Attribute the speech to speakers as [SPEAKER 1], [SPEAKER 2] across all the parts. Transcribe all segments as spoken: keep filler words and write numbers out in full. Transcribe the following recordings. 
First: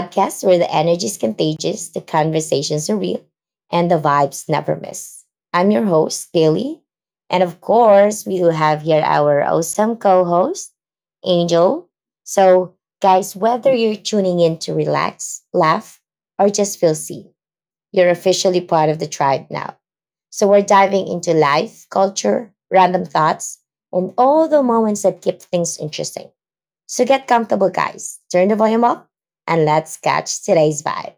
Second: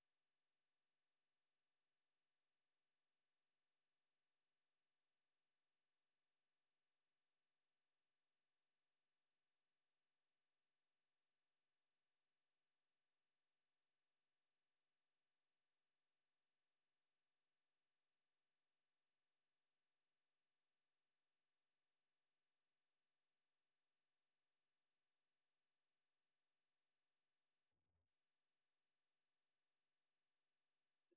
[SPEAKER 1] podcast where the energy is contagious, the conversations are real, and the vibes never miss. I'm your host, Daily. And of course, we do have here our awesome co host, Angel. So, guys, whether you're tuning in to relax, laugh, or just feel seen, you're officially part of the tribe now. So, we're diving into life, culture, random thoughts, and all the moments that keep things interesting. So get comfortable, guys. Turn the volume up and let's catch today's vibe.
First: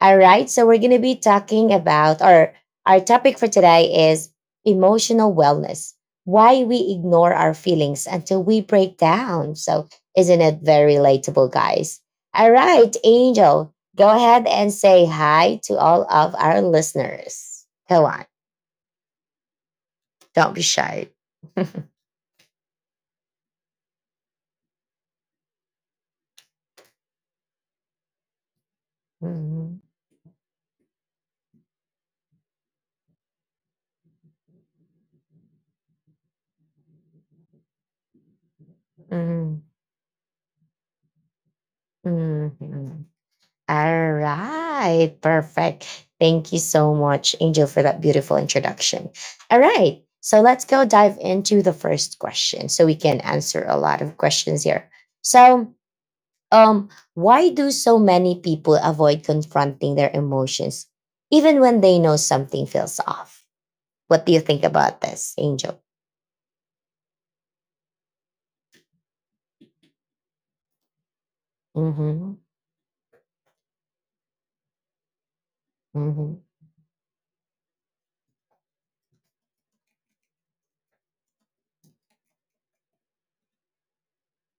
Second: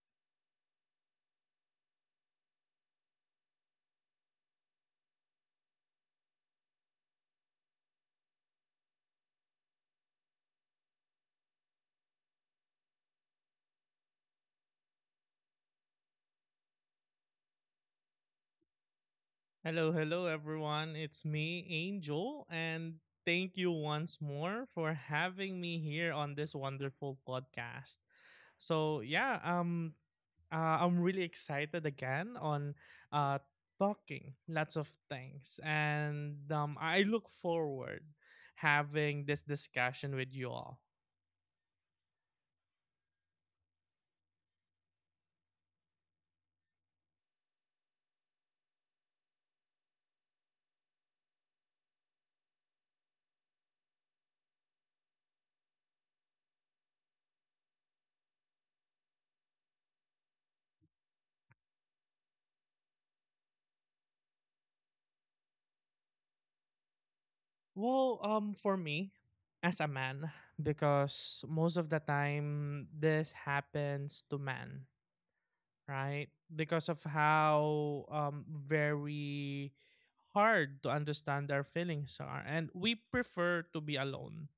[SPEAKER 1] All right. So we're going to be talking about, or our topic for today is emotional wellness. Why we ignore our feelings until we break down. So isn't it very relatable, guys? All right, Angel, go ahead and say hi to all of our listeners. Go on.
[SPEAKER 2] Hello, hello
[SPEAKER 1] Don't be
[SPEAKER 2] everyone.
[SPEAKER 1] shy.
[SPEAKER 2] It's me, Angel, and thank you once more for having me here on this wonderful podcast. So, yeah,
[SPEAKER 1] Mhm,
[SPEAKER 2] um uh, I'm really excited again on uh talking lots of things, and um I look forward having this
[SPEAKER 1] mhm,
[SPEAKER 2] discussion with you all.
[SPEAKER 1] mhm. All right, perfect. Thank you so much, Angel, for that beautiful introduction. All right, so let's go dive into the first question so we can answer a lot of questions here. So, um, why do so many people avoid confronting their emotions even when they know something feels off? What do you think about this, Angel?
[SPEAKER 2] Well, um for me as a man, because most of the
[SPEAKER 1] Mm-hmm.
[SPEAKER 2] time this happens to men, right?
[SPEAKER 1] Mm-hmm.
[SPEAKER 2] Because of how um, very hard to understand our feelings are, and we prefer to be alone,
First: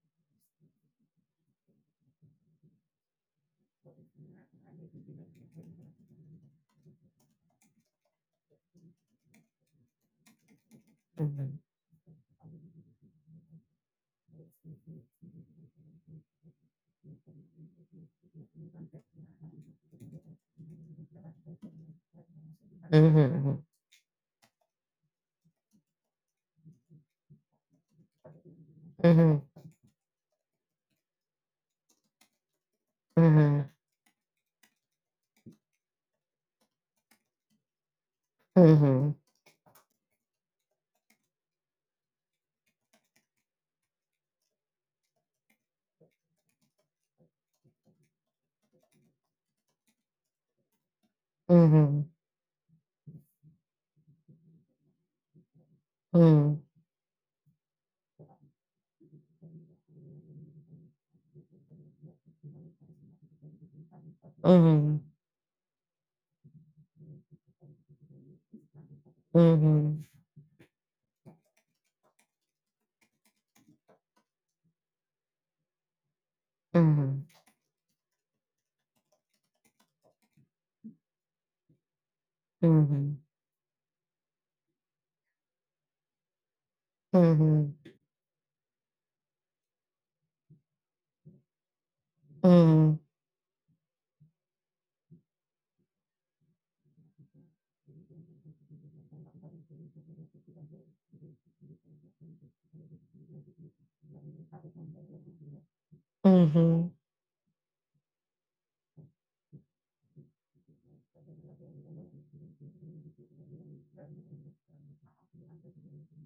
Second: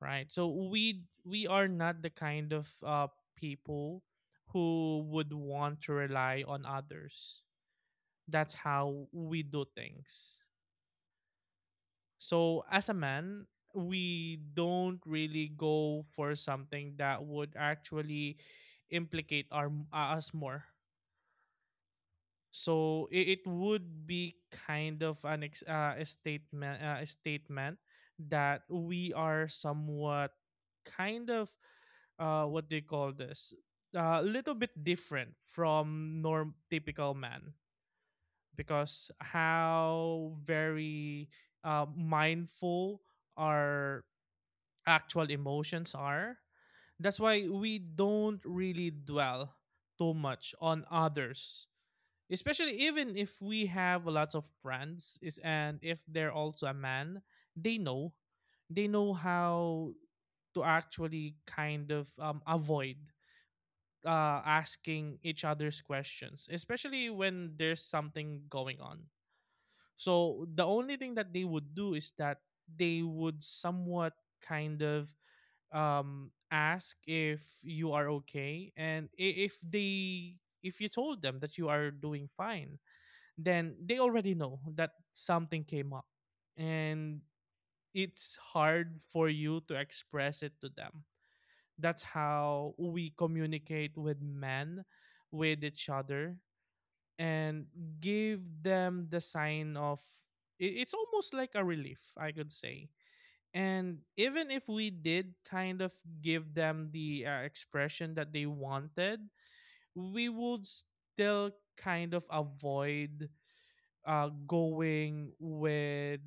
[SPEAKER 2] right? So we we are not the kind of uh, people who would want to rely on others. That's how we do things.
[SPEAKER 1] Mm-hmm.
[SPEAKER 2] So as a man, we don't really go for something that would actually implicate our uh, us more. So it, it
[SPEAKER 1] Mm-hmm.
[SPEAKER 2] would be kind of an ex- uh, a statement uh, a statement that we
[SPEAKER 1] Mm-hmm.
[SPEAKER 2] are somewhat kind of uh, what do you call
[SPEAKER 1] Mm-hmm.
[SPEAKER 2] this
[SPEAKER 1] Mm-hmm.
[SPEAKER 2] a little bit different from norm typical man, because
[SPEAKER 1] Mm-hmm.
[SPEAKER 2] how very uh, mindful our actual emotions are. That's why we don't really dwell too much on others, especially even if we have a lot of friends is, and if they're
[SPEAKER 1] Mm-hmm.
[SPEAKER 2] also a man, they know they know how to actually kind of um, avoid uh,
[SPEAKER 1] Mm-hmm.
[SPEAKER 2] asking each other's questions, especially when there's something going on.
[SPEAKER 1] Mm-hmm.
[SPEAKER 2] So the only thing that they would do is that they would somewhat kind of um, ask
[SPEAKER 1] Mhm.
[SPEAKER 2] if you are okay, and i- if they, if you told them that you are doing fine,
[SPEAKER 1] Mhm.
[SPEAKER 2] then they already know that something came up, and
[SPEAKER 1] Mhm.
[SPEAKER 2] it's hard for you to express it to them. That's how
[SPEAKER 1] Mhm.
[SPEAKER 2] we communicate with men, with each other, and give them the sign of, i- it's almost like a relief, I could say. And even if we did kind of give them
[SPEAKER 1] Mhm.
[SPEAKER 2] the uh, expression that they wanted, we would still kind of avoid uh, going with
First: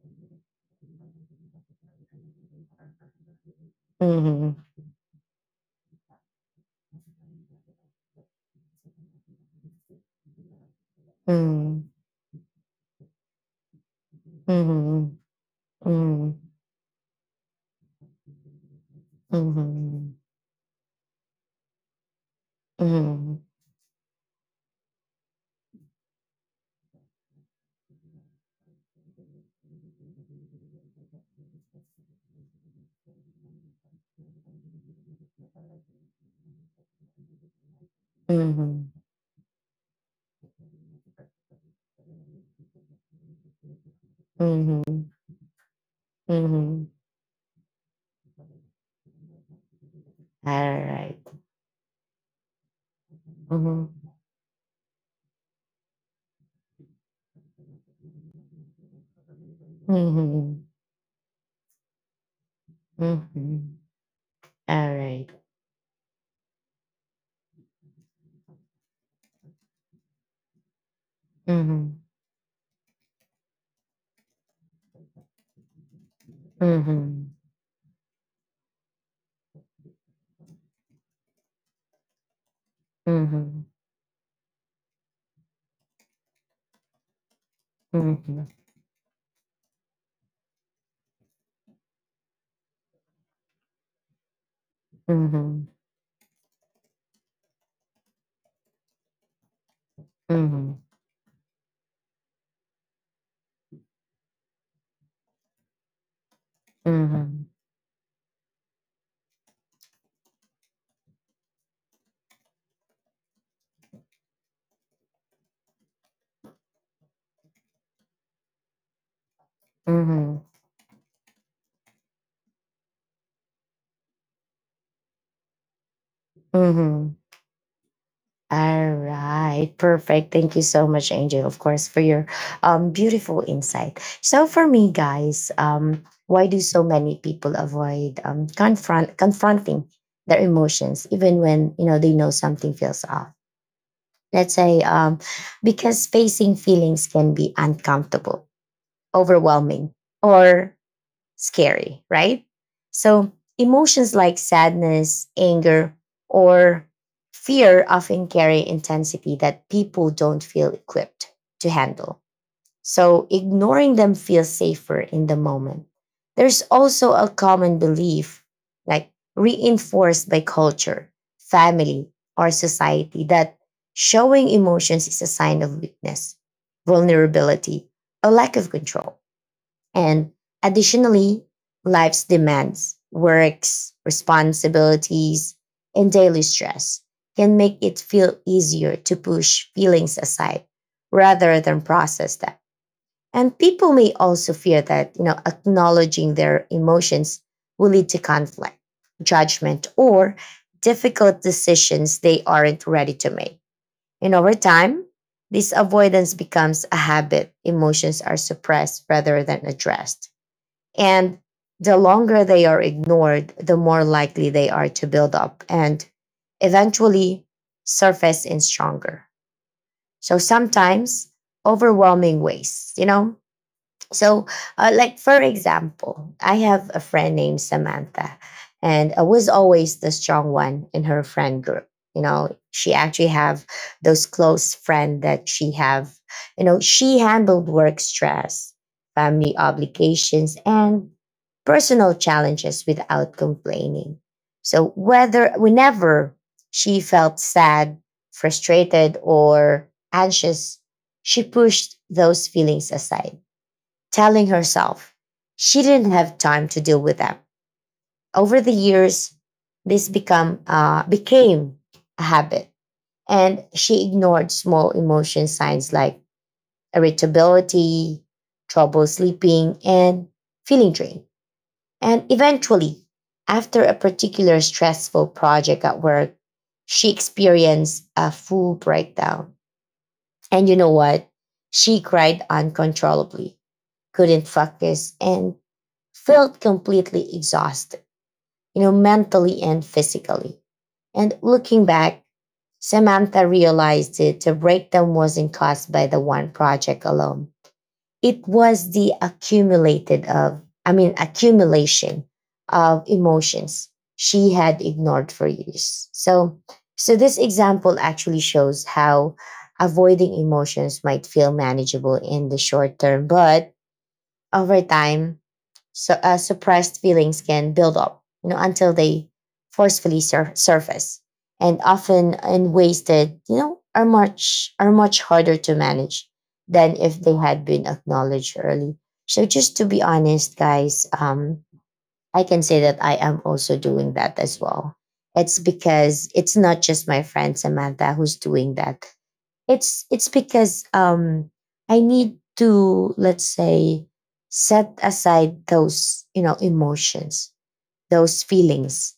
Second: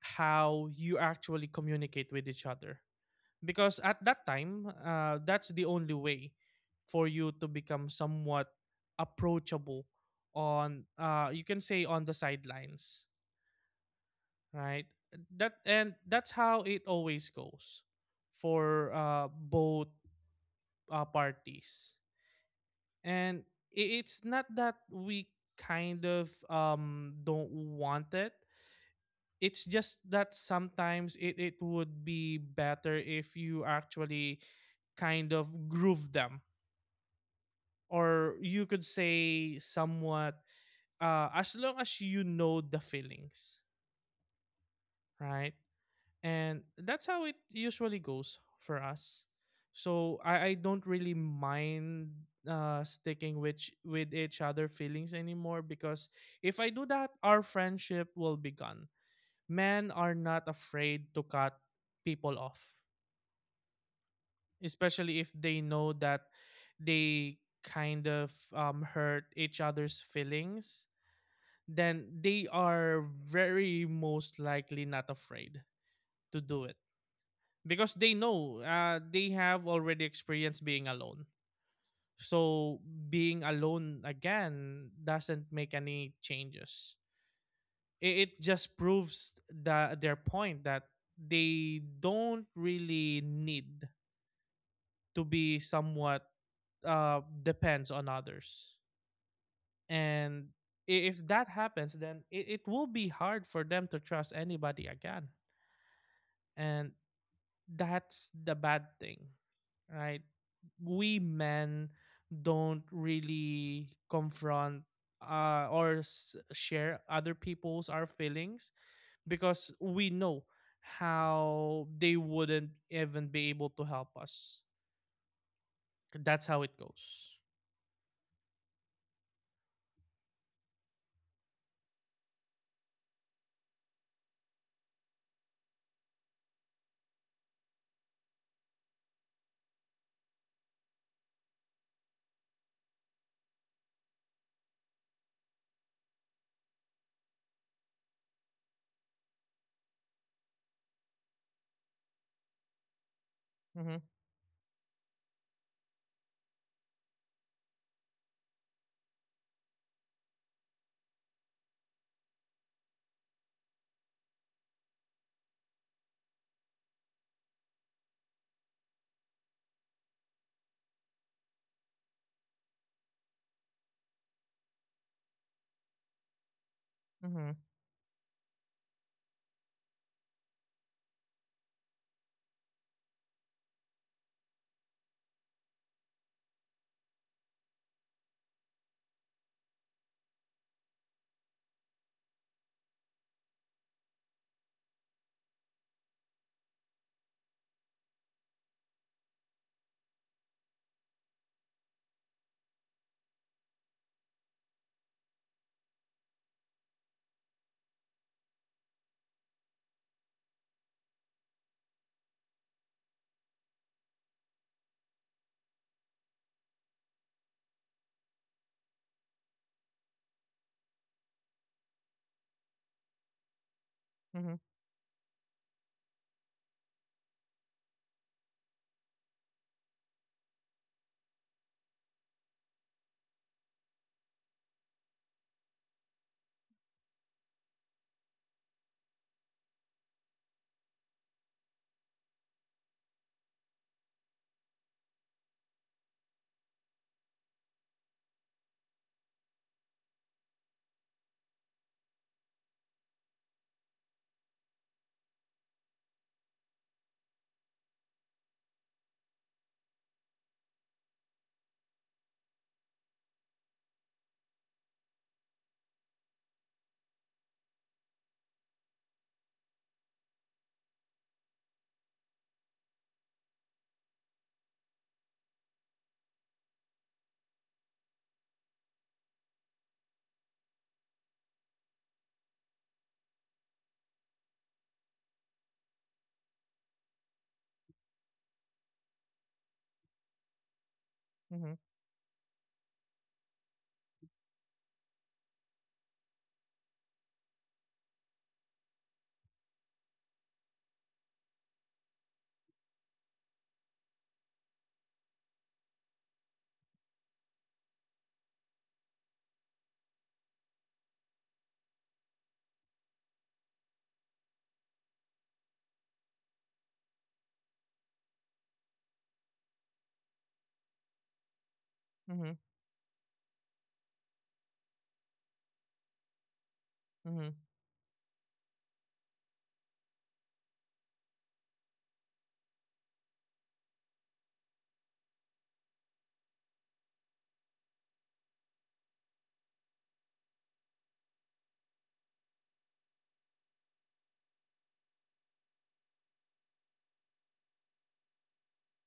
[SPEAKER 2] how you actually communicate with each other. Because at that
[SPEAKER 1] Mhm.
[SPEAKER 2] time, uh, that's the only way for you to become somewhat approachable on, uh, you can say, on the sidelines, right?
[SPEAKER 1] Mhm.
[SPEAKER 2] That and that's
[SPEAKER 1] Mhm.
[SPEAKER 2] how it always goes for uh, both
[SPEAKER 1] Mhm.
[SPEAKER 2] uh, parties. And
[SPEAKER 1] Mhm.
[SPEAKER 2] i- it's not that we kind of um, don't want it. It's just that sometimes it, it would be better if you actually kind of groove them, or you could say somewhat, uh, as long as you know the feelings,
[SPEAKER 1] Mhm. Mhm. Mhm.
[SPEAKER 2] right? And
[SPEAKER 1] Mhm.
[SPEAKER 2] that's how it usually goes for us. So
[SPEAKER 1] All
[SPEAKER 2] i, I don't really
[SPEAKER 1] right.
[SPEAKER 2] mind uh, sticking with ch-
[SPEAKER 1] Mhm.
[SPEAKER 2] with each other feelings anymore, because if I do that, our friendship will be gone. Men are not
[SPEAKER 1] Mhm.
[SPEAKER 2] afraid to cut people off,
[SPEAKER 1] Mhm. All
[SPEAKER 2] especially
[SPEAKER 1] right.
[SPEAKER 2] if they know that they kind of um, hurt each other's feelings.
[SPEAKER 1] Mhm.
[SPEAKER 2] Then they are very most likely not afraid to do it,
[SPEAKER 1] Mhm.
[SPEAKER 2] because they know uh, they have already experienced being alone. So being
[SPEAKER 1] Mhm.
[SPEAKER 2] alone again doesn't make any changes. It, it
[SPEAKER 1] Mhm.
[SPEAKER 2] just proves the, their point that they don't really need to be
[SPEAKER 1] Mhm.
[SPEAKER 2] somewhat uh, depends on others. And
[SPEAKER 1] Mhm.
[SPEAKER 2] i- if that happens, then it, it will be hard for them to trust anybody again. And
[SPEAKER 1] Mhm.
[SPEAKER 2] that's the bad thing, right? We men don't really confront uh, or s- share other people's our feelings, because we
[SPEAKER 1] Mhm.
[SPEAKER 2] know how they wouldn't even be able to help us. That's how it
[SPEAKER 1] Mhm.
[SPEAKER 2] goes.
[SPEAKER 1] All right, perfect. Thank you so much, Angel, of course, for your um, beautiful insight. So, for me, guys, um, why do so many people avoid um, confront confronting their emotions, even when you know they know something feels off? Let's say, um, because facing feelings can be uncomfortable, overwhelming, or scary, right? So
[SPEAKER 2] Mm-hmm.
[SPEAKER 1] emotions like sadness, anger, or fear often carry intensity that people don't feel equipped to handle. So ignoring them feels safer in the moment. There's also a common belief, like reinforced by culture, family, or society, that showing emotions is a sign of weakness,
[SPEAKER 2] Mm-hmm.
[SPEAKER 1] vulnerability, a lack of control. And additionally, life's demands, works, responsibilities, and daily stress can make it feel easier to push feelings aside rather than process them. And people may also fear that, you know, acknowledging their emotions will lead to conflict, judgment, or difficult decisions they aren't ready to make. And over time, this avoidance becomes a habit. Emotions are suppressed rather than addressed and the longer they are ignored, the more likely they are to build up and eventually surface in stronger. So sometimes overwhelming ways, you know, so,
[SPEAKER 2] Mm-hmm.
[SPEAKER 1] uh, like for example, I have a friend named Samantha, and I was always the strong one in her friend group. You know, she actually have those close friend that she have. You know, she handled work stress, family obligations, and personal challenges without complaining. So, whether whenever she felt sad, frustrated, or anxious, she pushed those feelings aside telling herself she didn't have time to deal with them. Over the years, this become uh, became a habit, and she ignored small emotion signs like irritability, trouble sleeping, and feeling drained. And eventually, after a particular stressful project at work, she experienced a full breakdown. And you know what? She cried uncontrollably, couldn't focus, and felt completely exhausted, you know, mentally and physically. And looking back, Samantha realized that the breakdown wasn't caused by the one project alone. It was the accumulated of, I mean, accumulation of emotions she had ignored for years. So, so this example actually shows how avoiding emotions might feel manageable in the short term, but over time, so uh, suppressed feelings can build up, you know, until they forcefully sur- surface, and often
[SPEAKER 2] Mm-hmm.
[SPEAKER 1] in ways that you know are much are much harder to manage than if they had
[SPEAKER 2] Mhm,
[SPEAKER 1] been acknowledged early. So, just to be honest, guys, um, I can say that I am also doing that as well. It's because it's not just my friend Samantha who's doing that. It's it's because um I need to let's say set aside those you know emotions, those feelings.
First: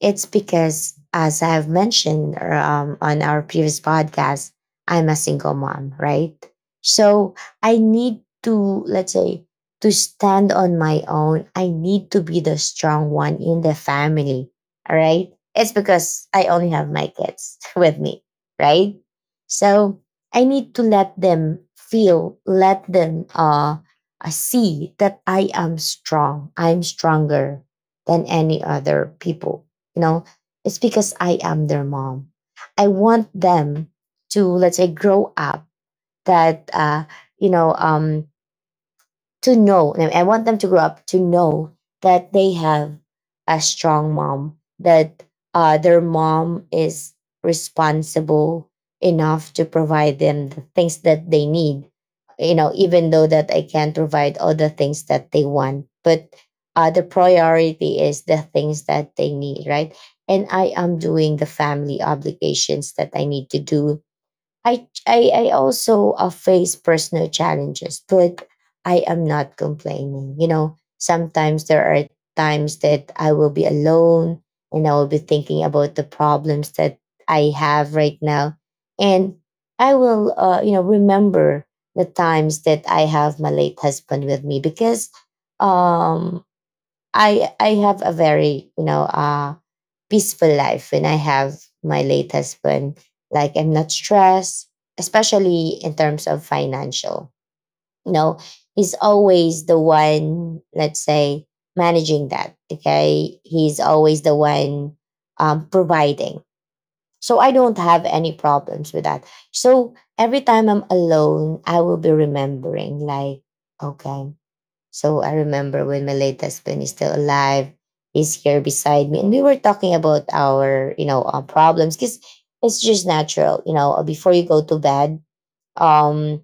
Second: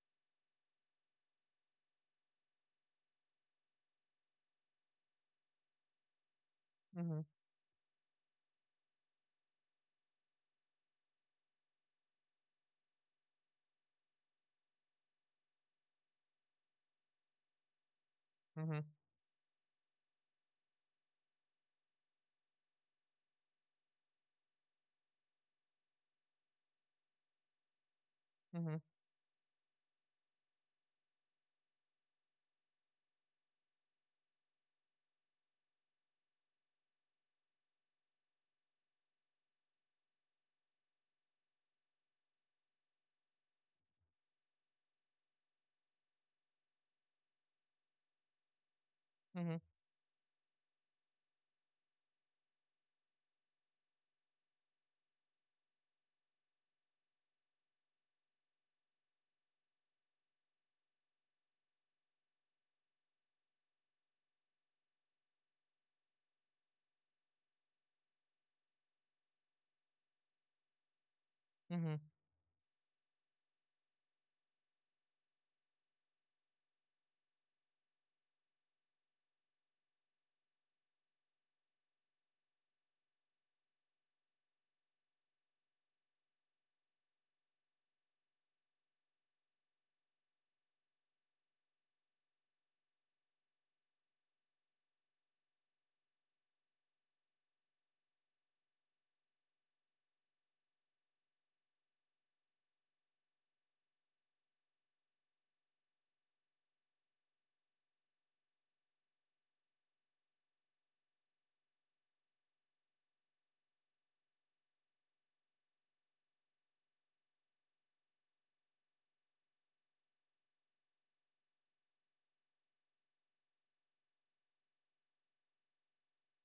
[SPEAKER 1] It's because, as I have mentioned or, um, on our previous podcast, I'm a single mom, right?
[SPEAKER 2] mhm,
[SPEAKER 1] So I need to, let's say, to stand on my own. I need to be the strong one in the family, all right? It's because I only have my kids with me,
[SPEAKER 2] mhm,
[SPEAKER 1] right? So I need to let them feel, let them uh, uh, see that I am strong. I'm stronger than any
[SPEAKER 2] mhm,
[SPEAKER 1] other people. you know it's because i am their mom. I want them to let's say grow up that uh you know um to know, and I want them to grow up to know that they have a strong mom, that uh, their mom is responsible enough
[SPEAKER 2] mhm,
[SPEAKER 1] to provide them the things that they need. You know, even though that I can't provide all the things that they want, but uh, the priority is the things that they need, right? And I am doing the family obligations that I need to do. I I, I also uh, face personal challenges, but I am not complaining. You know, sometimes
[SPEAKER 2] mhm,
[SPEAKER 1] there
[SPEAKER 2] mhm,
[SPEAKER 1] are times that I will be alone and I will be thinking about the problems that I have right now, and I will, uh, you know, remember the times that I have my late husband with me because um, I I have a very you know. Uh, peaceful life when I have my late husband. Like I'm not stressed, especially in terms of financial. You know, he's always the one, let's say, managing that. Okay. He's always the one um, providing. So I don't have any problems with that. So every time I'm alone, I will be remembering, like, okay, so I remember when my late husband is still alive, he's here beside me, and we were talking about our, you know, uh, problems because it's just natural. you know. uh, Before you go to bed, um,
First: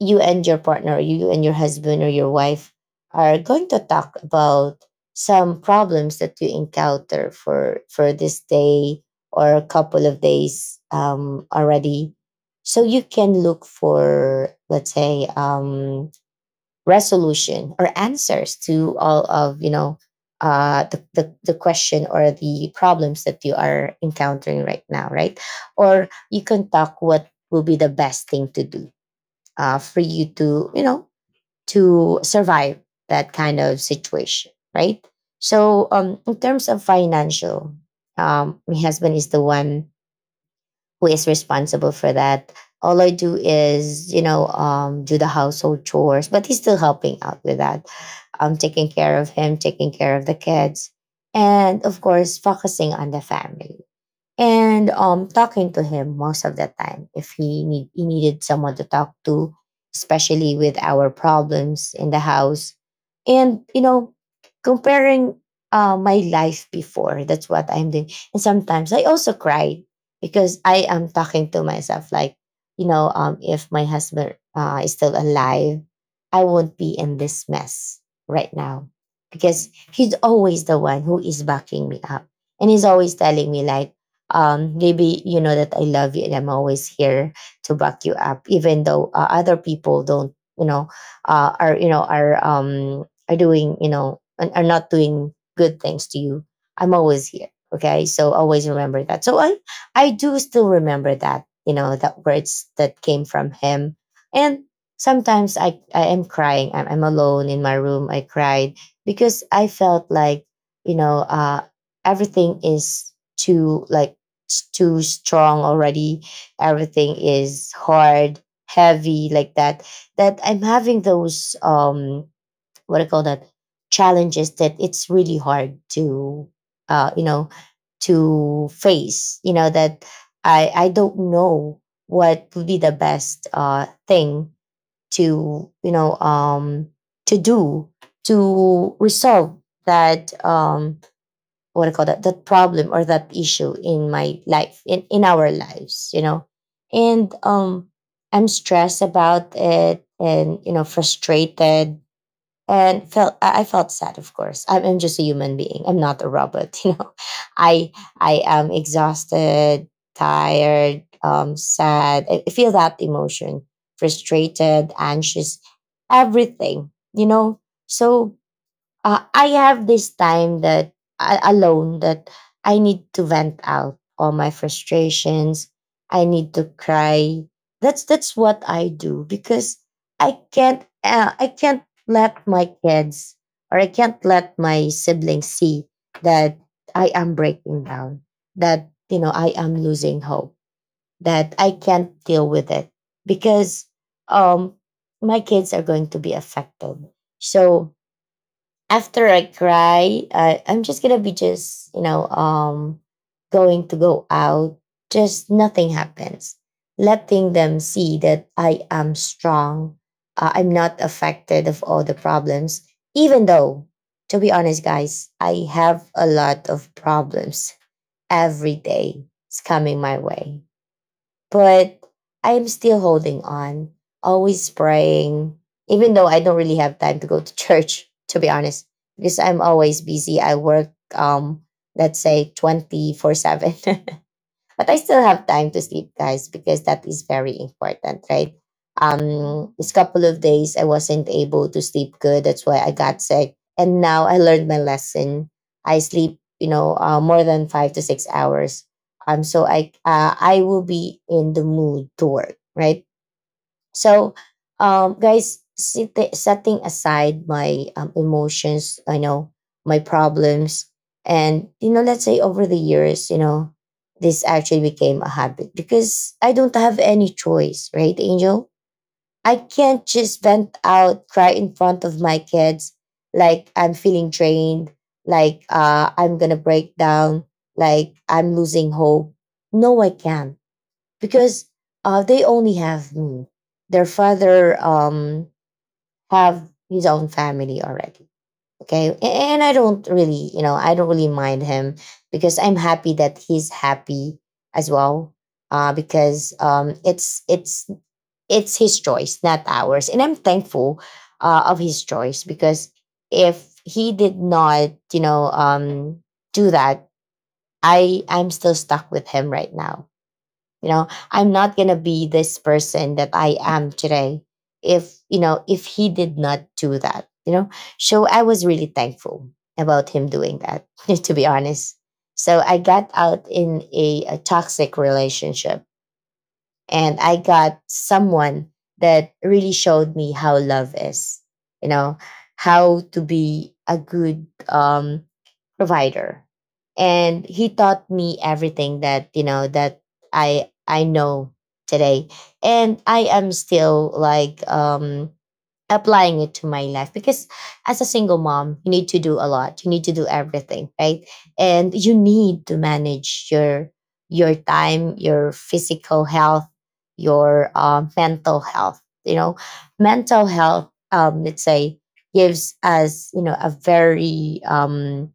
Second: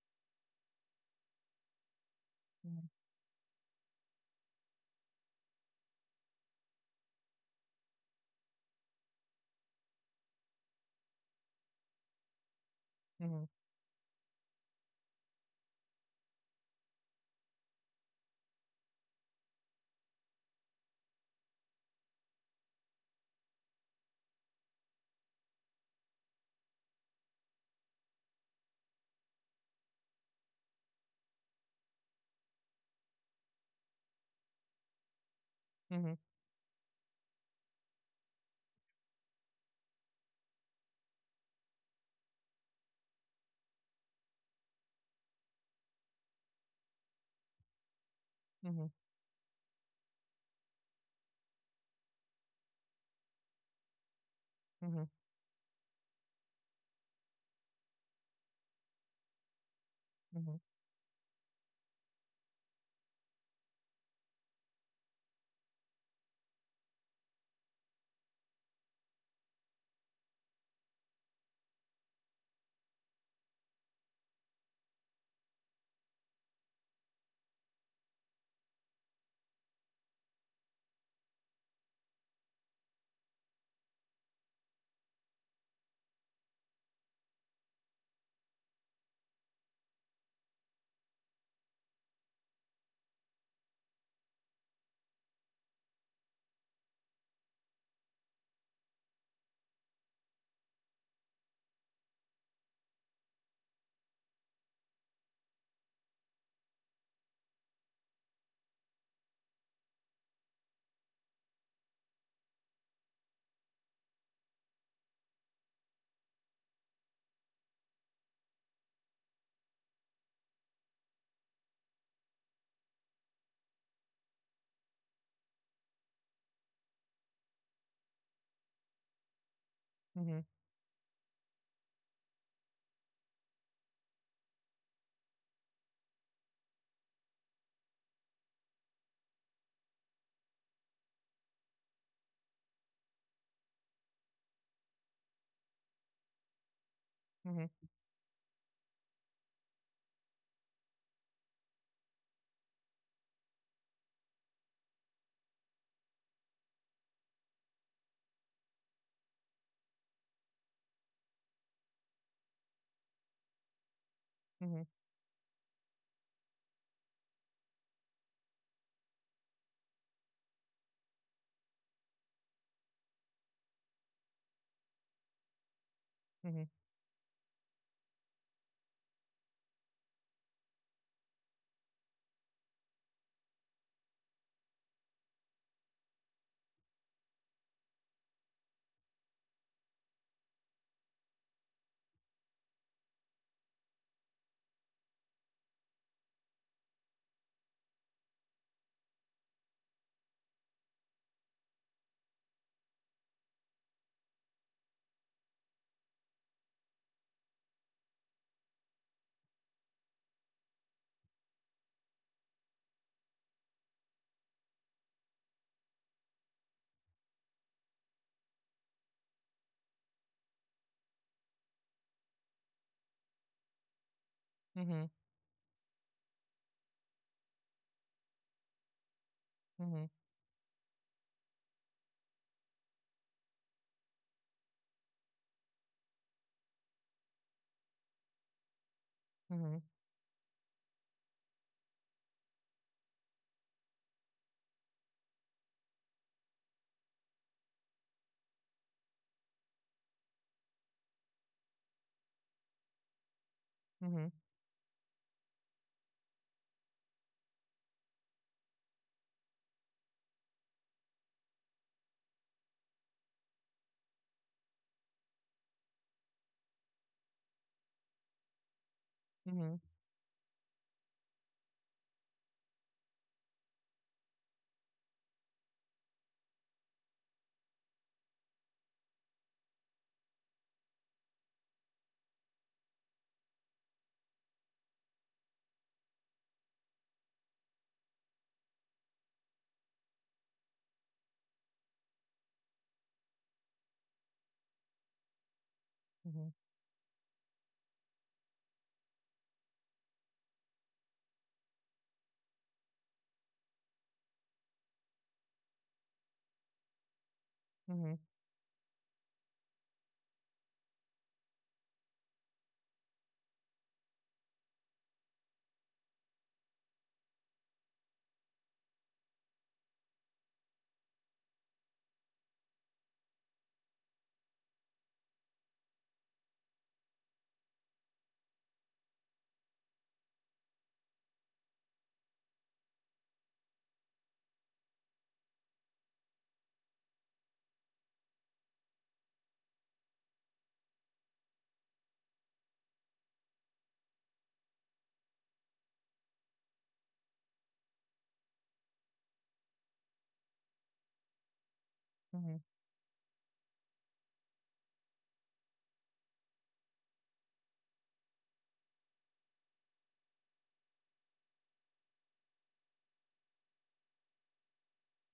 [SPEAKER 1] you and your partner, you and your husband or your wife, are going to talk about some problems that you encounter for for this day or a couple of days um already so you can
[SPEAKER 2] mhm,
[SPEAKER 1] look for, let's say, um resolution or answers to all of you know uh, the, the the question or the problems that you are encountering right now, right? Or you can talk what will be the best thing to do uh, for you to you know to survive that kind of situation, right? So
[SPEAKER 2] mhm, mhm,
[SPEAKER 1] um, in terms of financial, um, my husband is the one who is responsible for that. All I do is, you know, um, do the household chores, but he's still helping out with that. I'm taking
[SPEAKER 2] mhm,
[SPEAKER 1] care of him, taking care of the kids, and of course, focusing on the family and
[SPEAKER 2] mhm,
[SPEAKER 1] um talking to him most of the time if he need he needed someone to talk to,
[SPEAKER 2] mhm,
[SPEAKER 1] especially
[SPEAKER 2] mhm,
[SPEAKER 1] with our problems in the house. And you know comparing uh my life before, that's what I'm doing, and sometimes I also cry because I am talking to myself like, you know um if my husband uh, is still alive I won't be in this mess right now, because he's always the one who is backing me up, and he's always telling me like, um, maybe you know that I love you and I'm always here to back you up, even though uh, other people don't, you know, uh, are you know are um, are doing, you know and are not doing good things to you. I'm always here. Okay, so always remember that. So I I do still remember that you know that words that came from him, and sometimes I I am crying. I'm, I'm alone in my room. I cried because I felt like, you know uh, everything is too like s- too strong already. Everything is hard, heavy, like that. That I'm having those um what I call that challenges that it's really hard to uh you know to face. You know that
[SPEAKER 2] mhm, mhm, mhm, mhm,
[SPEAKER 1] I I don't know what would be the best uh thing to you know um to do to resolve that, um what I call that, that problem or that issue in my life, in in our lives, you know and
[SPEAKER 2] mhm,
[SPEAKER 1] um I'm stressed about it, and you know, frustrated, and felt, i I felt sad. Of course i'm, I'm just a human being, I'm not a robot. you know i I am exhausted, tired, um sad. i I feel that emotion,
[SPEAKER 2] mhm,
[SPEAKER 1] frustrated, anxious, everything, you know. So uh, I have this time that I, alone, that I need to vent out all my frustrations. I need to cry. That's that's what I do because I can't uh, I can't let my kids or I can't let my siblings see that I am breaking down. That you know I am losing hope. That I can't deal with it because um my kids are going to be affected. So after I cry, I, I'm just gonna be just, you know, um, going to go out. Just nothing happens. Letting them see that I am strong. Uh, I'm not affected of all the problems. Even though, to be honest, guys, I have a lot of problems every day. It's coming my way but I am still holding on, always
[SPEAKER 2] mhm,
[SPEAKER 1] praying, even though I don't really have time to go to church, to be honest, because I'm
[SPEAKER 2] mhm, mhm,
[SPEAKER 1] always
[SPEAKER 2] mhm,
[SPEAKER 1] busy. I work, um, let's say, twenty-four seven. But I still have time to sleep, guys, because that is very important, right? Um, this couple of days I wasn't able to sleep good. That's why I got sick. And now I learned my lesson. I sleep, you know, uh, more than five to six hours. Um, so I, uh, I will be in the mood to work, right?
[SPEAKER 2] mhm, mhm, mhm, mhm, mhm,
[SPEAKER 1] So, um, guys, sit- setting aside my um, emotions, I know my problems, and you know, let's say over the years, you know, this actually became a habit because I don't have any choice, right, Angel?
[SPEAKER 2] mhm,
[SPEAKER 1] I
[SPEAKER 2] mhm,
[SPEAKER 1] can't just vent out, cry in front of my kids, like I'm feeling drained, like uh, I'm gonna break down, like I'm losing hope. No, I can't because uh, they only have me. Their father um have his own family already. Okay, A- and I don't really, you know, I don't really mind him because I'm happy that he's happy as well. Uh, because um, it's it's it's his choice, not ours, and I'm thankful uh, of his choice because if he did not, you know, um, do that,
[SPEAKER 2] mhm, mhm,
[SPEAKER 1] I I'm still stuck with him right now, you know. I'm not going to be this person that I am today if, you know, if he did not do that, you know. So I was really thankful about him doing that to be honest. So I got out in a, a toxic relationship and I got someone that really showed me how love is, you know, how to be a good um provider. And he taught me everything that, you know, that i i know today. And I am still like um applying it to my life because as a single mom you need to do a lot, you need to do everything, right? And you need to manage your your time, your physical health, your uh, mental health, you know. Mental health, um let's say, gives us, you know, a very um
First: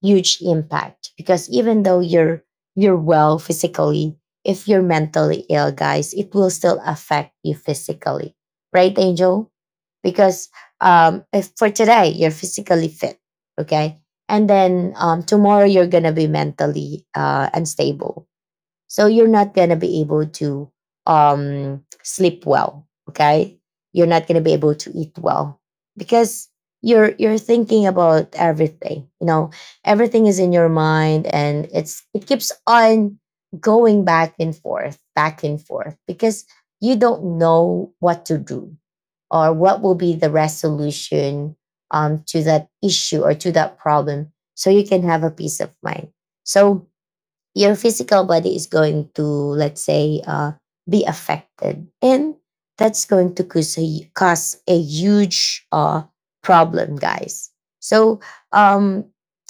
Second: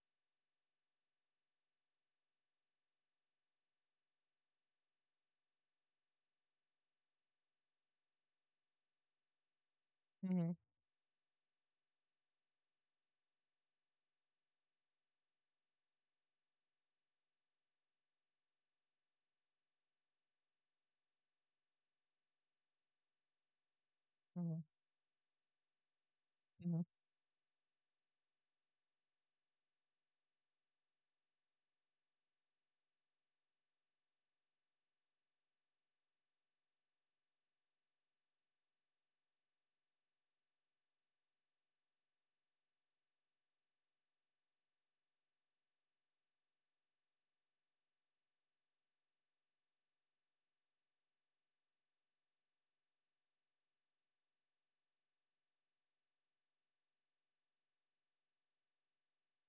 [SPEAKER 1] huge impact, because even though you're you're well physically, if you're mentally ill, guys, it will still affect you physically, right, Angel? Because um if for today you're physically fit, okay, and then um tomorrow you're gonna be mentally uh unstable, so you're not gonna be able to um sleep well. Okay. You're not gonna be able to eat well because you're you're thinking about everything. You know, everything is in your mind and it's it keeps on going back and forth, back and forth, because you don't know what to do or what will be the resolution um, to that issue or to that problem. So you can have a peace of mind. So your physical body is going to, let's say, uh, be affected, and that's going to cause a, cause a huge uh, problem, guys. So, um,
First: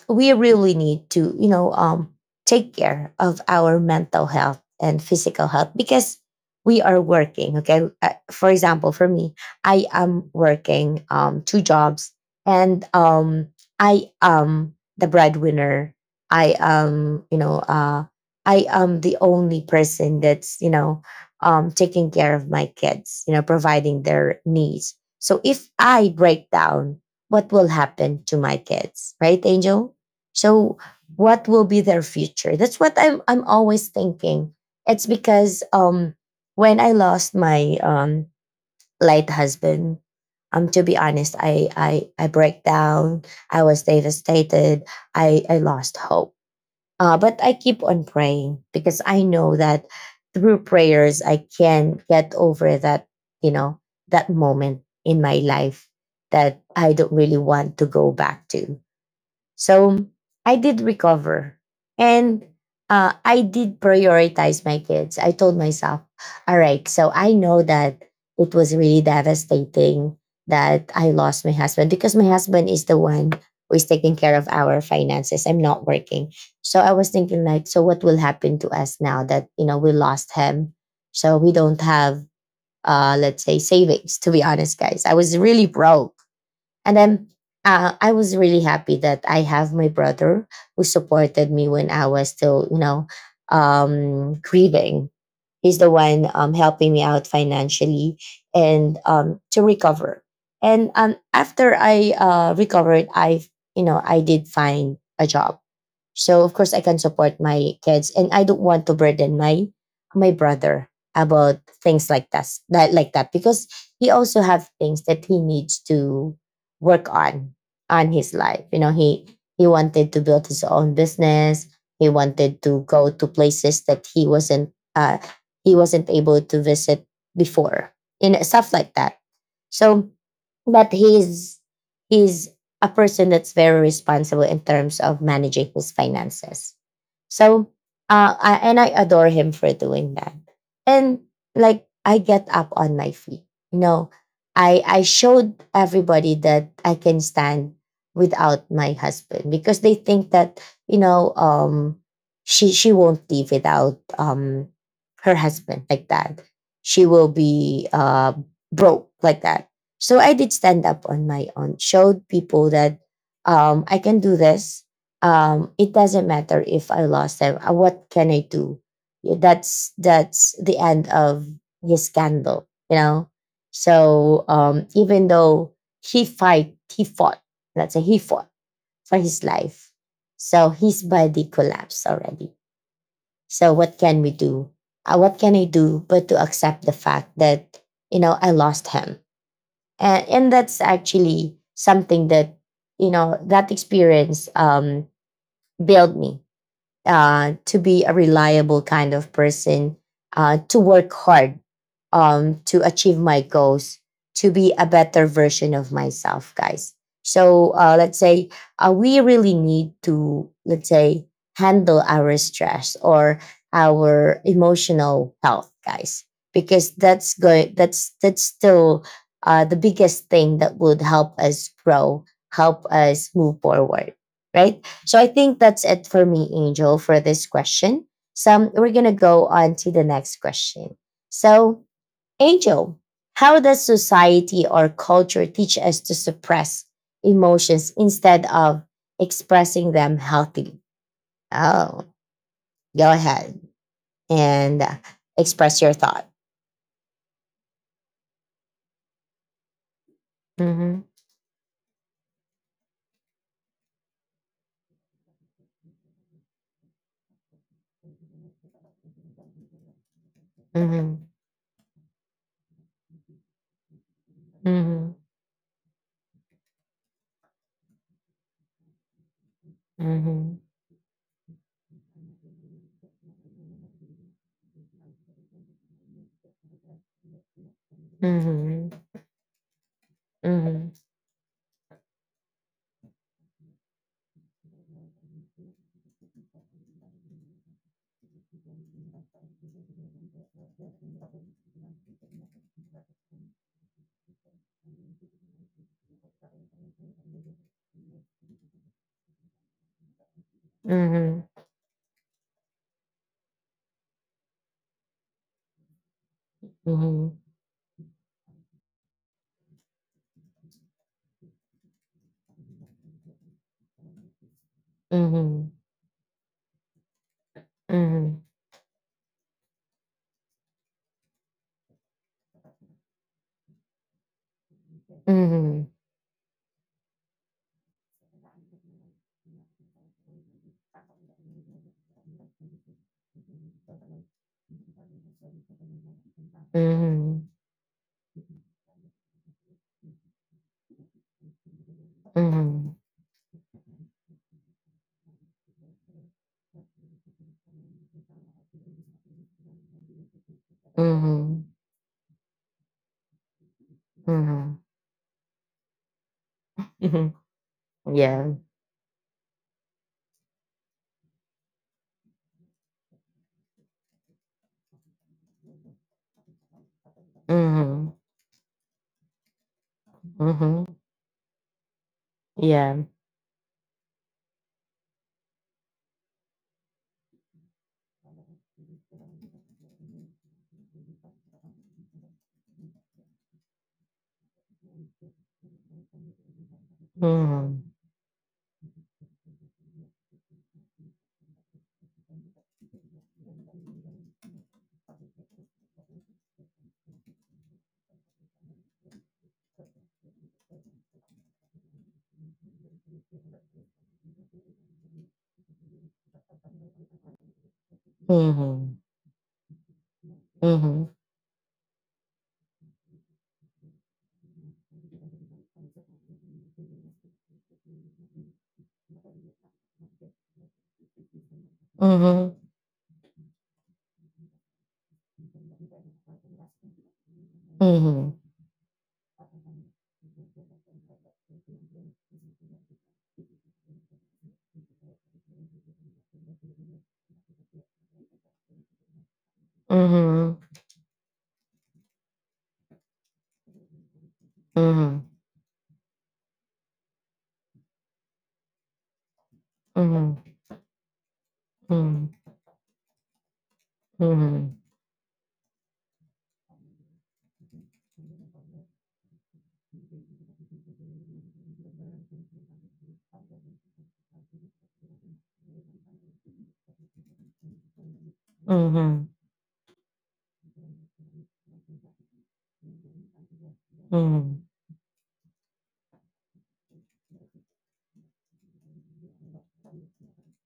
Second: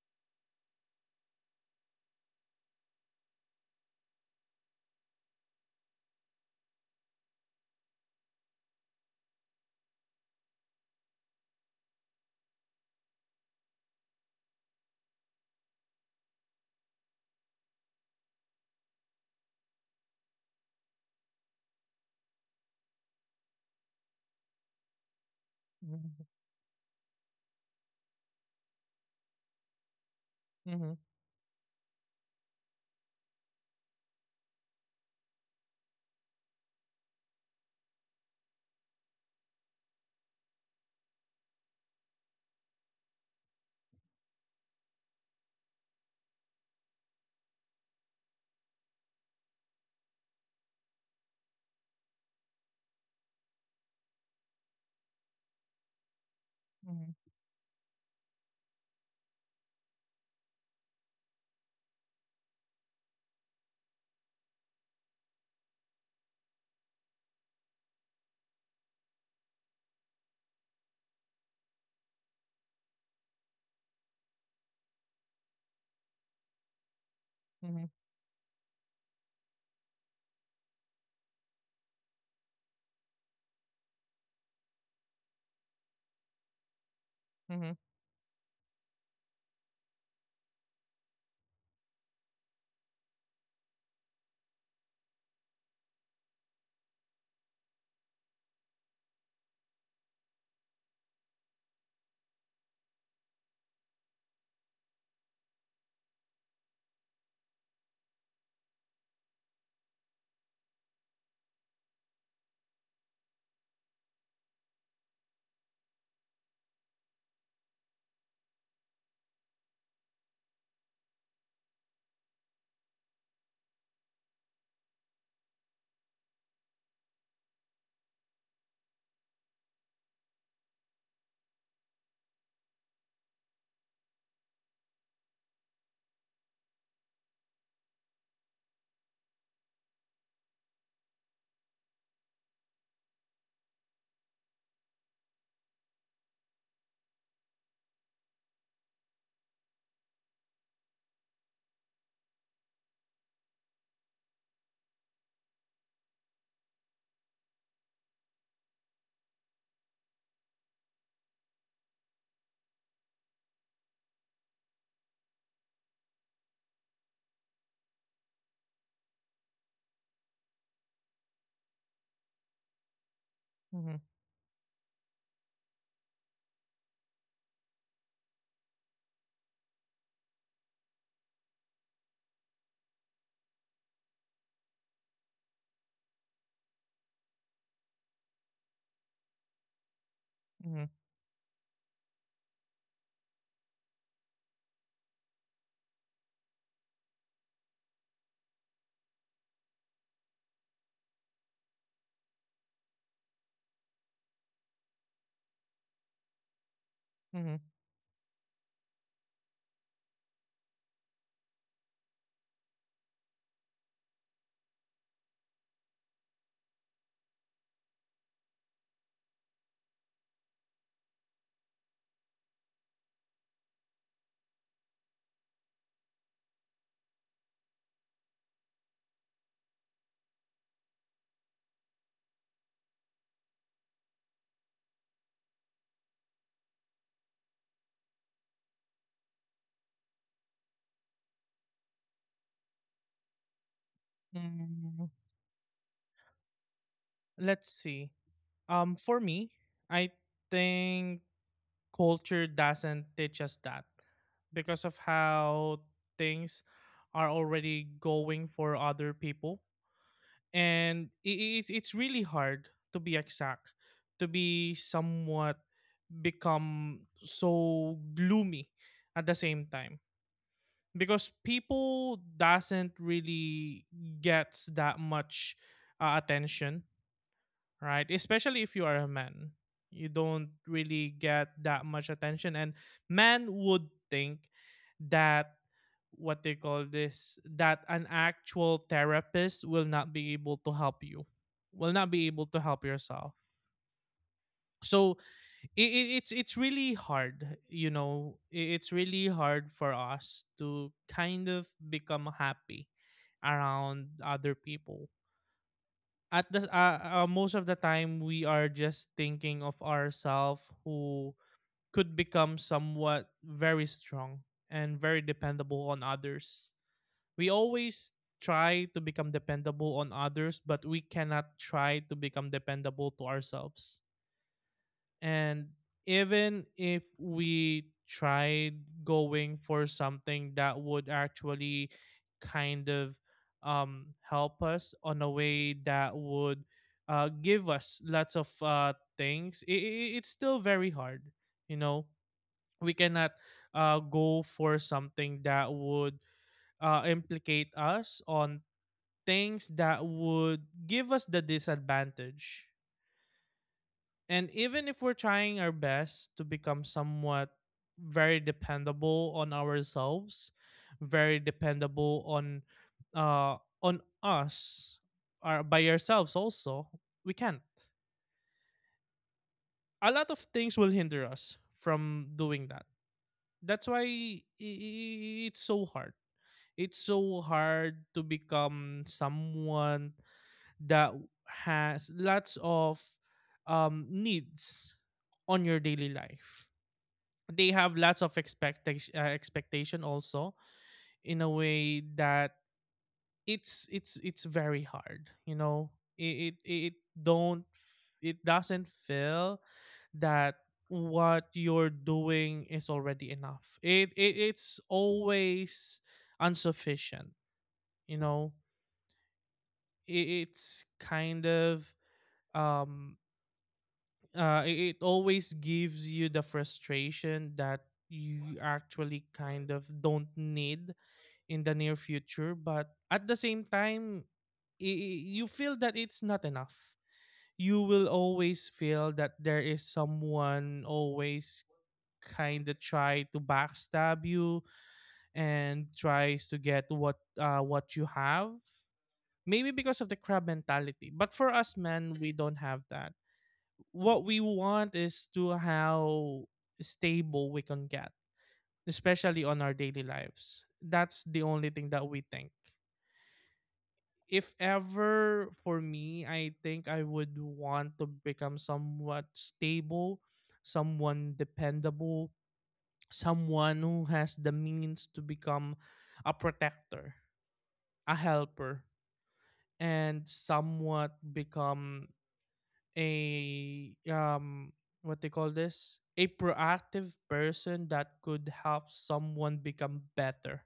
[SPEAKER 1] we really need to, you know um, take care of our mental health and physical health, because we are working, okay. Uh, for example, for me, I am working, um, two jobs, and, um, I am the breadwinner. I am, you know, uh, I am the only person that's, you know, um, taking care of my kids, you know, providing their needs. So if I break down, what will happen to my kids, right, Angel? So what will be their future? That's what I'm, I'm always thinking. It's because um, when I lost my um, late husband, um, to be honest, I, I, I break down. I was devastated. I, I lost hope, uh, but I keep on praying because I know that through prayers, I can get over that, you know, that moment in my life that I don't really want to go back to. So I did recover, and uh, I did prioritize my kids. I told myself, all right, so I know that it was really devastating that I lost my husband, because my husband is the one who is taking care of our finances. I'm not working. So I was thinking, like, so what will happen to us now that, you know, we lost him? So we don't have, uh, let's say, savings, to be honest, guys. I was really broke. And then uh, I was really happy that I have my brother who supported me when I was still, you know, um, grieving. He's the one, um, helping me out financially and, um, to recover. And, um, after I, uh, recovered, I, you know, I did find a job, so of course I can support my kids. And I don't want to burden my my brother about things like that that like that, because he also have things that he needs to work on on his life. You know, he he wanted to build his own business. He wanted to go to places that he wasn't uh he wasn't able to visit before. You know, stuff like that. So, but he's he's a person that's very responsible in terms of managing his finances. So, uh, I, and I adore him for doing that. And, like, I get up on my feet. You know, I I showed everybody that I can stand without my husband, because they think that, you know um, she she won't leave without, um, her husband, like that. She will be, uh, broke, like that. So I did stand up on my own, showed people that, um, I can do this. Um, it doesn't matter if I lost them. Uh, What can I do? Yeah, That's that's the end of his scandal, you know. So, um, even though he fight, he fought. Let's say he fought for his life. So his body collapsed already. So what can we do? Uh, what can I do but to accept the fact that, you know, I lost him? and, and that's actually something that, you know, that experience, um, built me, uh, to be a reliable kind of person, uh, to work hard, um, to achieve my goals, to be a better version of myself, guys.
[SPEAKER 2] mhm,
[SPEAKER 1] So, uh, let's say, uh, we really need to, let's say, handle our stress or our emotional health, guys, because that's going that's that's still, uh, the biggest thing that would help us grow, help us move forward, right? So I think that's it for me, Angel, for this question. So we're going to go on to the next question. So, Angel, how does society or culture teach us to suppress emotions instead of expressing them healthily? Oh, go ahead and, uh,
[SPEAKER 2] mhm.
[SPEAKER 1] express your thought.
[SPEAKER 2] Let's see. Um, for me, I
[SPEAKER 1] Mhm,
[SPEAKER 2] think culture doesn't teach us that, because of how things are already going for other people. And
[SPEAKER 1] mhm,
[SPEAKER 2] it, it, it's really hard to be exact, to be
[SPEAKER 1] mhm,
[SPEAKER 2] somewhat become so gloomy at the same time,
[SPEAKER 1] mhm,
[SPEAKER 2] because people doesn't really gets that much uh, attention, right? Especially if you
[SPEAKER 1] mhm,
[SPEAKER 2] are a man, you don't
[SPEAKER 1] mhm,
[SPEAKER 2] really get that much attention, and men would think that what they call this that an actual therapist will not be able to help you, will not be able to help yourself. So it, it, it's it's really hard, you know. i- It's really hard for us to
[SPEAKER 1] mhm,
[SPEAKER 2] kind of become happy around other people. At the uh, uh, most of the time we are just thinking of ourselves, who could become somewhat very strong and very
[SPEAKER 1] mhm,
[SPEAKER 2] dependable on others. We always
[SPEAKER 1] mhm,
[SPEAKER 2] try to become dependable on others, but we cannot try to become dependable to ourselves. And
[SPEAKER 1] mhm,
[SPEAKER 2] even if we tried going for something that would actually kind of um, help us on a way that would uh,
[SPEAKER 1] mhm,
[SPEAKER 2] give us lots of uh, things, i i- it's still very hard, you know. We
[SPEAKER 1] mhm.
[SPEAKER 2] cannot uh, go for something that would uh, implicate us on things that would give us the
[SPEAKER 1] Mhm.
[SPEAKER 2] disadvantage. And
[SPEAKER 1] Mhm.
[SPEAKER 2] even if we're trying our best to become
[SPEAKER 1] Mhm.
[SPEAKER 2] somewhat very
[SPEAKER 1] Yeah.
[SPEAKER 2] dependable on ourselves, very dependable on uh on us, or by ourselves also, we can't.
[SPEAKER 1] Mhm.
[SPEAKER 2] A lot of things
[SPEAKER 1] Mhm.
[SPEAKER 2] will hinder us from doing that.
[SPEAKER 1] Yeah.
[SPEAKER 2] That's why it's so hard. It's so hard to become someone that has lots of um needs on your daily life. They
[SPEAKER 1] Mhm.
[SPEAKER 2] have lots of expectation uh, expectation also, in a way that it's it's it's very hard, you know. it it, it don't it doesn't feel that what you're doing is already enough. It, it it's always insufficient, you know.
[SPEAKER 1] Mhm.
[SPEAKER 2] It, it's
[SPEAKER 1] Mhm.
[SPEAKER 2] kind of um uh it, it always gives you the frustration that you actually kind of don't need in the near future,
[SPEAKER 1] Mhm.
[SPEAKER 2] but at the same time, i- you feel that it's not enough. You will
[SPEAKER 1] Mhm.
[SPEAKER 2] always feel that there is someone always kind of try to backstab you and tries to get what uh, what you have, maybe because of the crab mentality. But for us men, we don't have that. What we want
[SPEAKER 1] Mhm.
[SPEAKER 2] is to how stable we can get, especially on our daily lives. That's the only thing that we
[SPEAKER 1] Mhm.
[SPEAKER 2] think. If ever, for me, I think I would want to become somewhat stable, someone dependable, someone who has the means to become a protector, a helper,
[SPEAKER 1] Mhm. Mhm.
[SPEAKER 2] and somewhat become a
[SPEAKER 1] Mhm.
[SPEAKER 2] um what they call this a proactive person that could help someone become better,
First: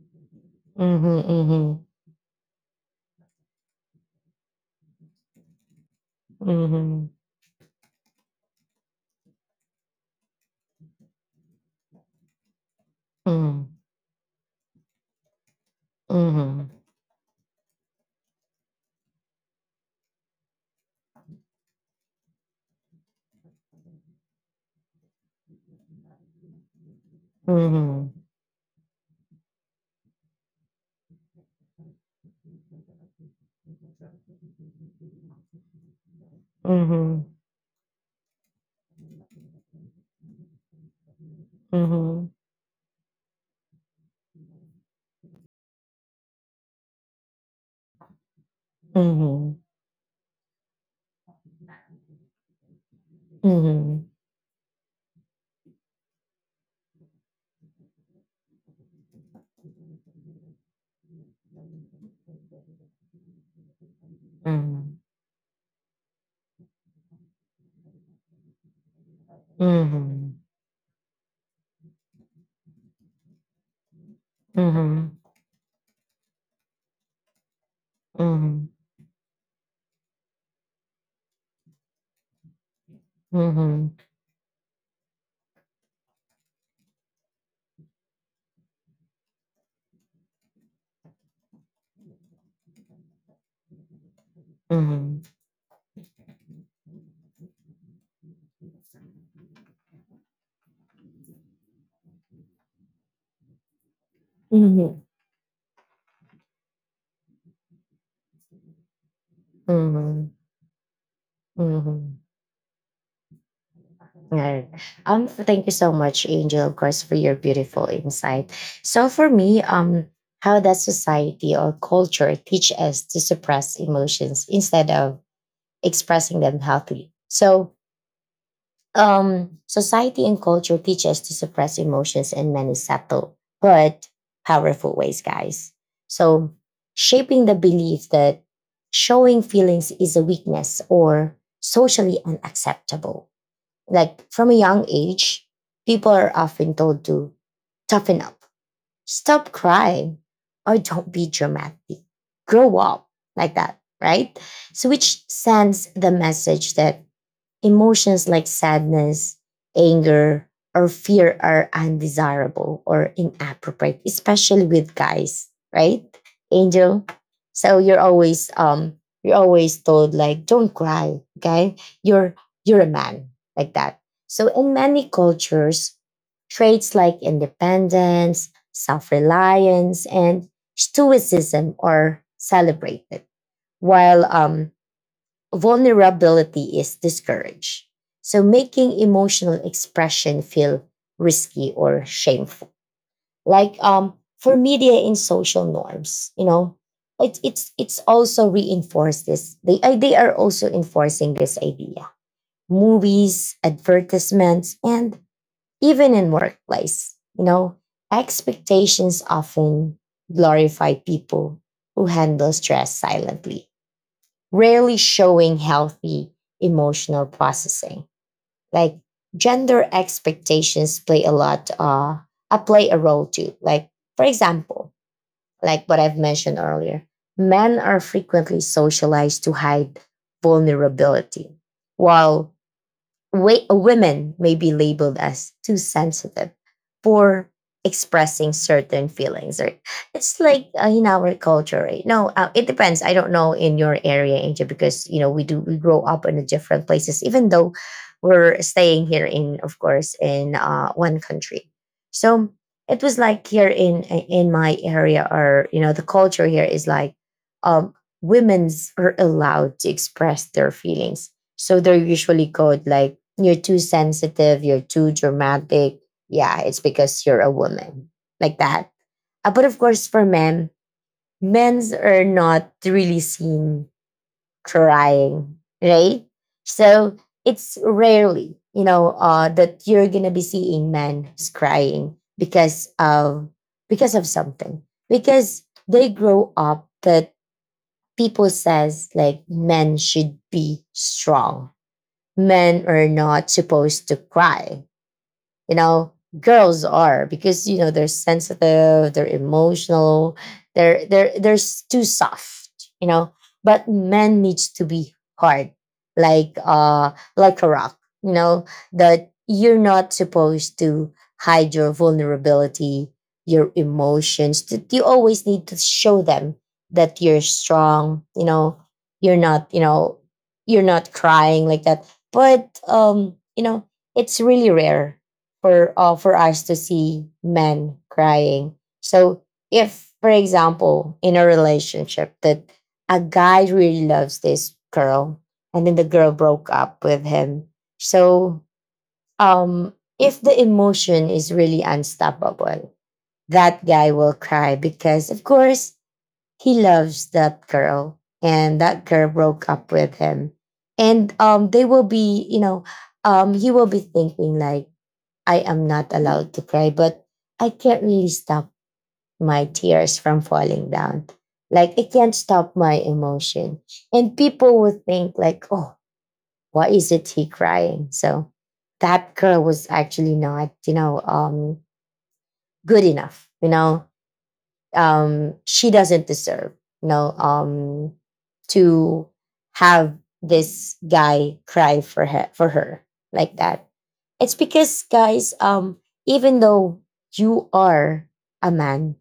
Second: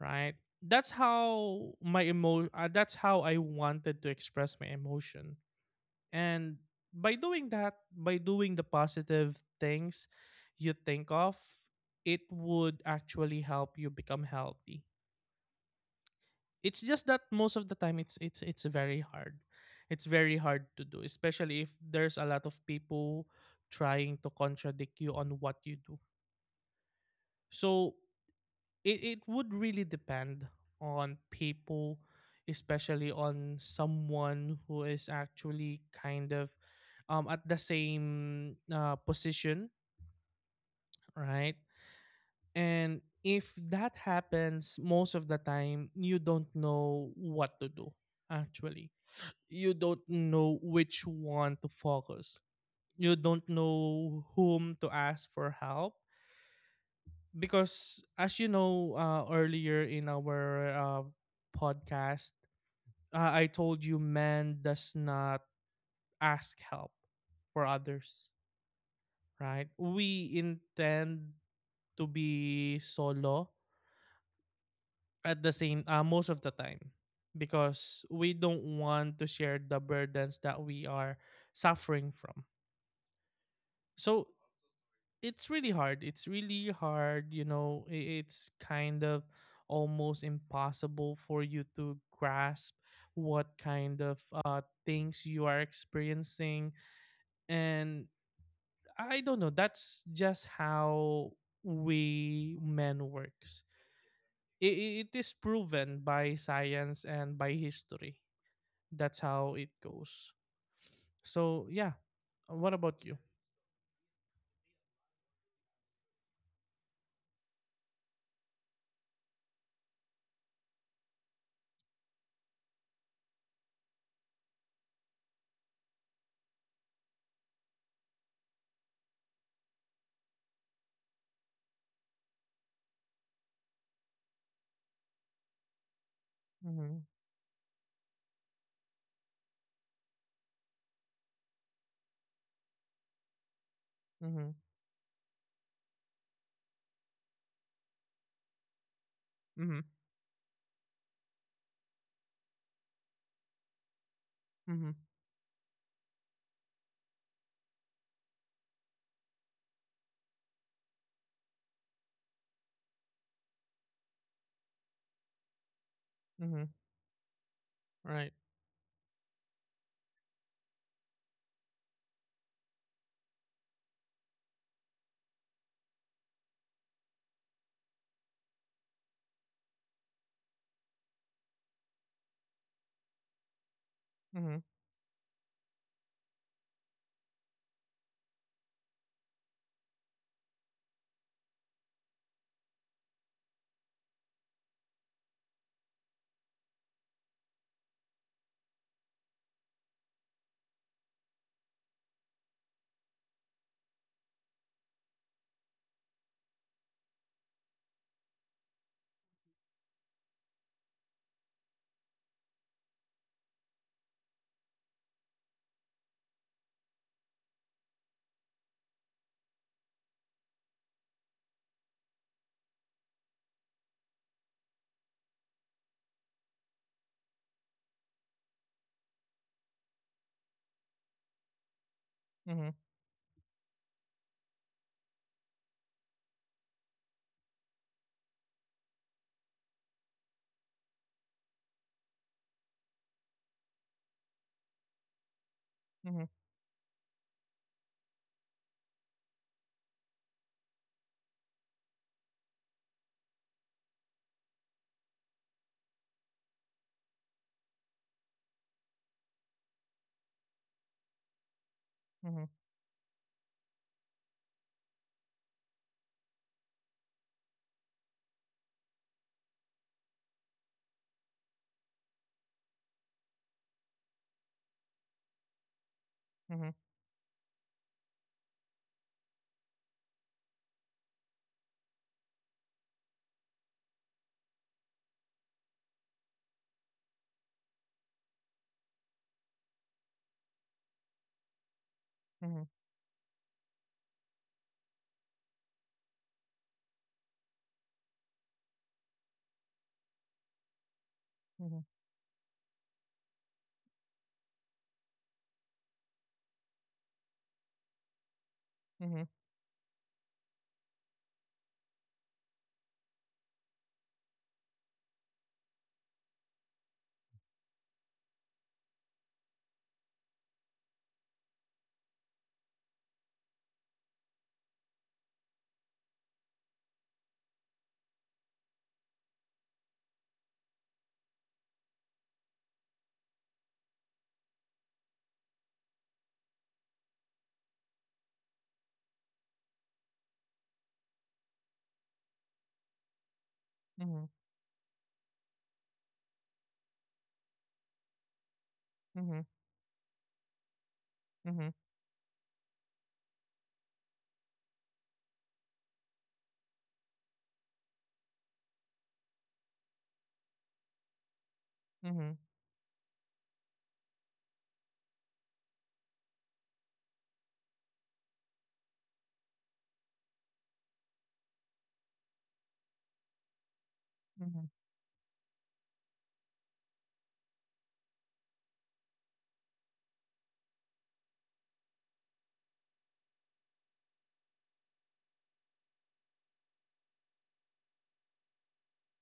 [SPEAKER 2] right? That's how
[SPEAKER 1] Mhm.
[SPEAKER 2] my emo uh, that's how I wanted to express my emotion. And
[SPEAKER 1] Mhm.
[SPEAKER 2] by
[SPEAKER 1] Mhm.
[SPEAKER 2] doing that, by doing the positive things you think of, it would actually help you become healthy. It's just that most of the time it's it's it's very hard. It's very hard to do, especially if there's a lot of people trying to contradict you on what you do.
[SPEAKER 1] Mhm. Mhm.
[SPEAKER 2] So
[SPEAKER 1] Mhm.
[SPEAKER 2] it, it would really depend on people, especially on someone who is actually kind of um, at the same uh, position, right? And if that happens, most of the time you don't know what to do actually. You don't know which one to focus, you
[SPEAKER 1] Mhm.
[SPEAKER 2] don't
[SPEAKER 1] Mhm. Mhm. Mhm. Mhm. Mhm. Mhm.
[SPEAKER 2] know whom to ask for help, because as you know, uh, earlier in our uh, podcast, uh, I told you, man does
[SPEAKER 1] Mhm.
[SPEAKER 2] not ask help for others, right? We
[SPEAKER 1] Mhm.
[SPEAKER 2] intend to be solo at the same uh, most of the time, because we don't want to share the burdens that we are suffering from. So it's really hard. It's really hard. You know, i- it's kind of almost impossible for you to grasp what kind of uh, things you are experiencing. And I don't know. That's just how we men works.
[SPEAKER 1] Mhm. Mhm. Mhm. Mhm.
[SPEAKER 2] It, it is proven by science and by history. That's how it
[SPEAKER 1] Mhm.
[SPEAKER 2] goes. So yeah.
[SPEAKER 1] Mhm.
[SPEAKER 2] What about you?
[SPEAKER 1] Alright. Um, thank you so much, Angel, of course, for your beautiful insight. So for me, um, how does society or culture teach us to suppress emotions instead of expressing them healthily? So, um, society and culture teach us to suppress emotions in many subtle but powerful ways, guys. So,
[SPEAKER 2] Mm-hmm.
[SPEAKER 1] shaping the belief that showing feelings is a weakness or socially unacceptable. Like
[SPEAKER 2] Mm-hmm.
[SPEAKER 1] from a young age, people are often told to toughen up, stop
[SPEAKER 2] Mm-hmm.
[SPEAKER 1] crying, or don't be dramatic. Grow up, like that, right? So,
[SPEAKER 2] Mm-hmm.
[SPEAKER 1] which sends the message that emotions like sadness, anger, or fear are undesirable or inappropriate, especially with guys, right,
[SPEAKER 2] Mm-hmm.
[SPEAKER 1] Angel? So you're
[SPEAKER 2] Right.
[SPEAKER 1] always um you're always told like don't cry, okay? You're you're a man, like that. So in many cultures, traits like independence, self-reliance, and stoicism are celebrated, while
[SPEAKER 2] Mm-hmm.
[SPEAKER 1] um vulnerability is discouraged. So making emotional expression feel risky or shameful. Like um for media and social norms, you know, it, it's it's also reinforced this. They uh, they are also enforcing this idea. Movies, advertisements, and even in workplace, you know, expectations often glorify people who handle stress silently, rarely showing healthy emotional processing. Like gender expectations play a lot, uh, uh, play a role too. Like, for example, like what I've mentioned earlier, men are frequently socialized to hide vulnerability, while
[SPEAKER 2] Mm-hmm.
[SPEAKER 1] wa- women may be labeled as too sensitive for expressing certain feelings. Or it's like uh, in our culture, right? No, uh, it depends. I don't know in your area, Angel, because you know, we do we grow up
[SPEAKER 2] Mm-hmm.
[SPEAKER 1] in different places, even though we're staying here, in, of course, in uh, one country. So it was like, here in in my area, or you know, the culture here is like, um women's are allowed to express their feelings, so they're
[SPEAKER 2] Mhm,
[SPEAKER 1] usually called like, you're too sensitive, you're too dramatic. Yeah, it's because you're a woman, like that. Uh, but of course, for men, men's are not really seen crying, right?
[SPEAKER 2] mhm,
[SPEAKER 1] So it's rarely, you know, uh, that you're gonna be seeing men crying because of, because of something, because they grow up that people says like, men should be strong,
[SPEAKER 2] mhm,
[SPEAKER 1] men are not supposed to cry, you know. Girls are, because you know, they're sensitive, they're emotional, they're, they're they're s-
[SPEAKER 2] mhm,
[SPEAKER 1] too soft, you know. But men needs to be hard, like uh like a rock, you know,
[SPEAKER 2] mhm,
[SPEAKER 1] that you're not supposed to hide your vulnerability, your emotions, that you always need to show them that you're strong, you know. You're not, you know, you're not crying, like that. But um you know, it's really rare for uh, for us to see men crying. So if, for example, in a relationship that a guy really loves this girl and then the girl broke up with him, so um, if the emotion is really unstoppable, that guy
[SPEAKER 2] mhm,
[SPEAKER 1] will cry because, of course, he loves that girl and that girl
[SPEAKER 2] mhm,
[SPEAKER 1] broke up with him. And
[SPEAKER 2] mhm,
[SPEAKER 1] um, they will be, you know, um, he will be thinking like, I am not allowed to cry, but I can't really stop my tears from falling down. Like, I can't
[SPEAKER 2] mhm,
[SPEAKER 1] stop my emotion. And people would think like, oh, why is it he crying? So that girl was actually not, you know, um, good enough, you know.
[SPEAKER 2] mhm,
[SPEAKER 1] Um, she doesn't deserve, you know, um, to have this guy cry for her for her like that. It's because, guys, um, even though you are a man,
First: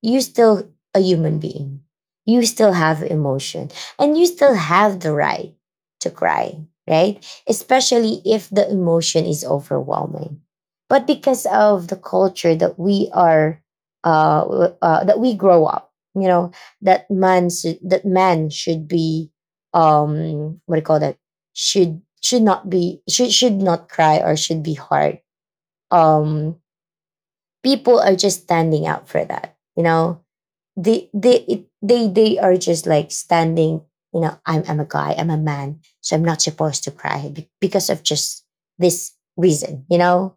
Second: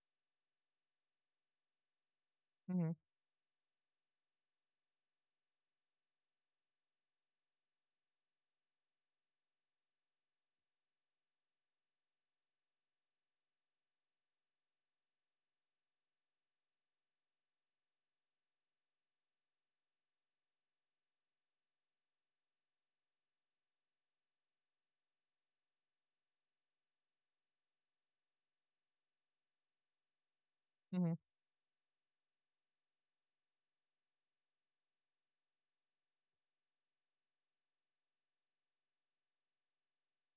[SPEAKER 1] you're still a human being. You still
[SPEAKER 2] mhm,
[SPEAKER 1] have emotion and you still have the right to cry, right? Especially if the emotion is overwhelming. But because of the culture that we are, uh, w- uh, that we grow up, you know, that man should, that man should be, um, what do you call that? Should should not be should should not cry or should be hard. Um, People are just standing out for that, you know,
[SPEAKER 2] mhm,
[SPEAKER 1] they
[SPEAKER 2] mhm,
[SPEAKER 1] they it, they they are just like standing, you know. I'm i'm a guy, I'm a man, so I'm not supposed to cry be- because of just this reason, you know.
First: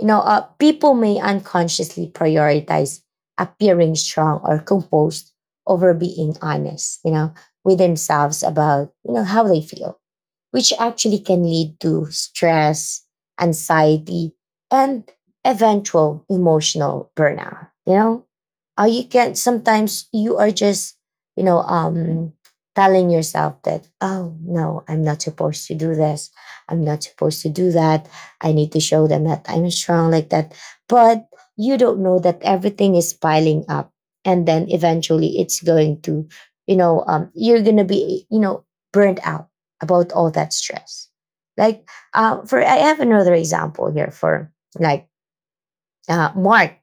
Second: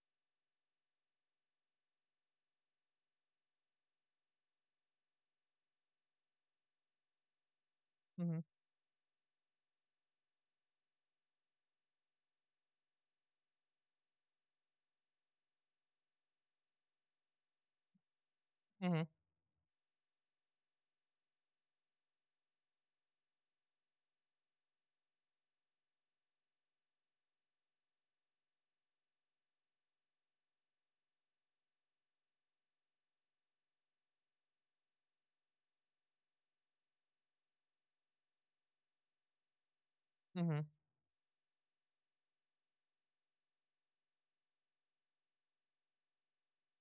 [SPEAKER 1] You know, uh, people may unconsciously prioritize appearing strong or composed over being honest, you know, with
[SPEAKER 2] mhm,
[SPEAKER 1] themselves about, you know, how they feel, which actually can lead to stress, anxiety, and eventual emotional burnout. You know, uh,
[SPEAKER 2] mhm,
[SPEAKER 1] you can sometimes, you are just, you know, um, telling yourself that, oh no, I'm not supposed to do this. I'm not supposed to do that. I need to show them that I'm strong, like that. But you don't know that everything is piling up. And then eventually it's going to, you know, um, you're going to be, you know, burnt out about all that stress. Like uh, for, I have another example here for, like uh, Mark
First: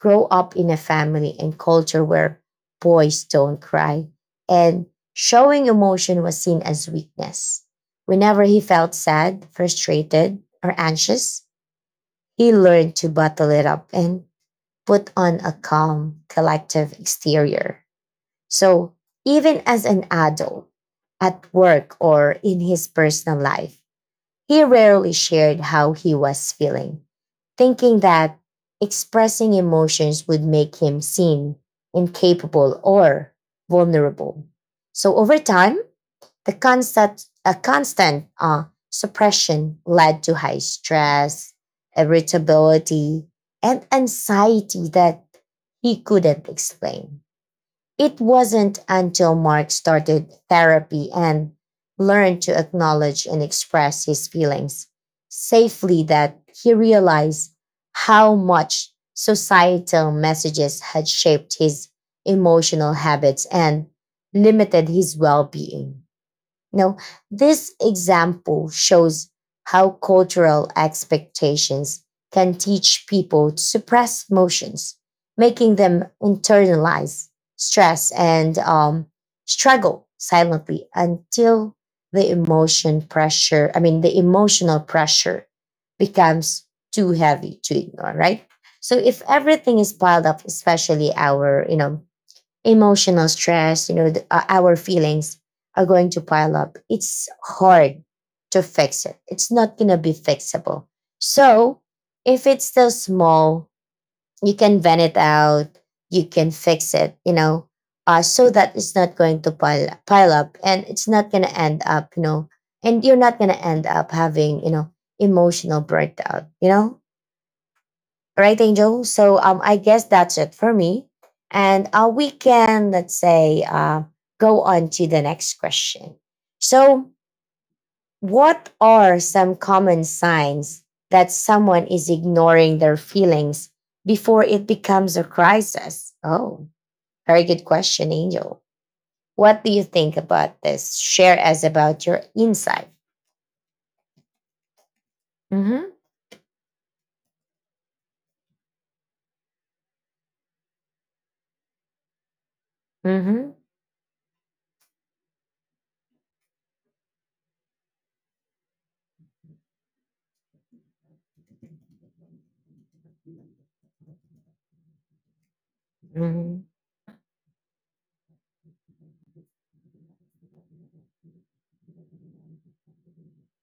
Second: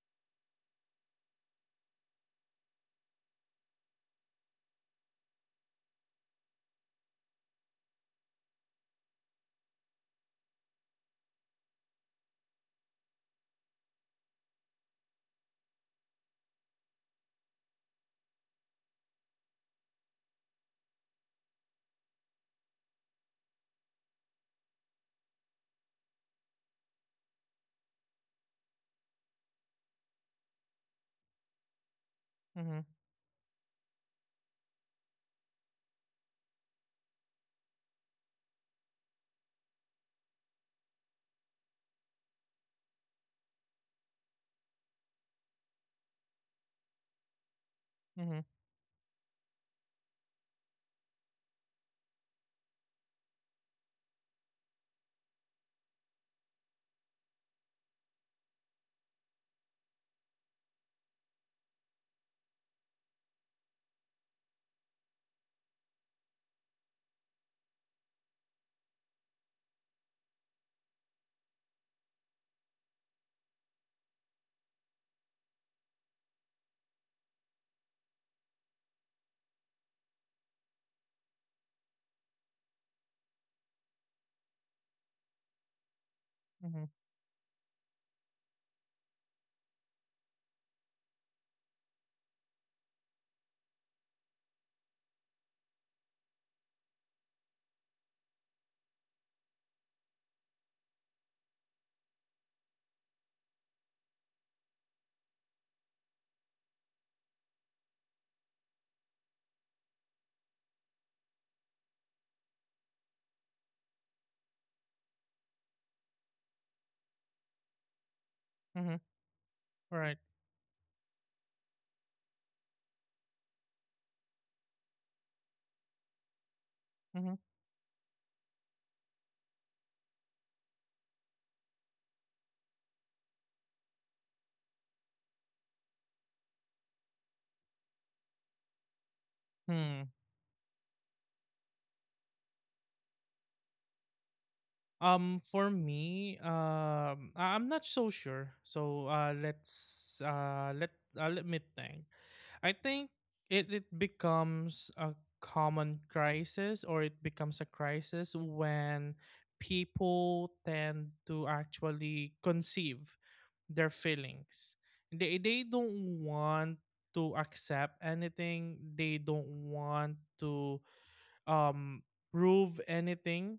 [SPEAKER 1] grow up in a family and culture where boys don't cry and showing emotion was seen as weakness. Whenever he felt sad, frustrated, or anxious, he learned to bottle it up and put on a calm, collective exterior. So even as an adult, at work or in his personal life, he rarely shared how he was feeling, thinking that expressing emotions would make him seem incapable or vulnerable. So over time, the constant, a constant uh, suppression led to high stress, irritability, and anxiety that he couldn't explain. It
[SPEAKER 2] mhm, mhm,
[SPEAKER 1] wasn't until Mark started therapy and learned to acknowledge and express his feelings safely that he realized how much societal messages had shaped his emotional habits and limited his well being. No, this example shows how cultural expectations can teach people to suppress emotions, making them internalize stress and um, struggle silently until the emotion pressure, I mean, the emotional pressure becomes
[SPEAKER 2] mhm,
[SPEAKER 1] too heavy to ignore, right? So if everything is piled up, especially our, you know, emotional stress, you know, the, uh, our feelings are going to pile up. It's hard to fix it. It's not going to be fixable. So if it's still small, you can vent it out, you can fix it, you know, uh, so that it's not going to pile, pile up, and it's not going to end up, you know, and you're not going to end up having, you know, emotional burnout, you know. Right, Angel?
[SPEAKER 2] mhm.
[SPEAKER 1] So um, I guess
[SPEAKER 2] Right.
[SPEAKER 1] that's it for me. And uh, we can, let's say, uh, go on to the next question. So,
[SPEAKER 2] Mhm.
[SPEAKER 1] what are some common signs that someone is ignoring their feelings before it becomes a crisis? Oh, very good question, Angel. What do you
[SPEAKER 2] Hmm.
[SPEAKER 1] think about this? Share us about your insight.
[SPEAKER 2] Um, for
[SPEAKER 1] hmm
[SPEAKER 2] me, um, I- I'm not so sure. So, uh, let's uh, let uh, let me think. I think
[SPEAKER 1] hmm
[SPEAKER 2] it it becomes a common crisis, or it becomes a crisis when people tend to actually conceive their feelings. They they don't
[SPEAKER 1] hmm
[SPEAKER 2] want to accept anything. They don't want to um prove anything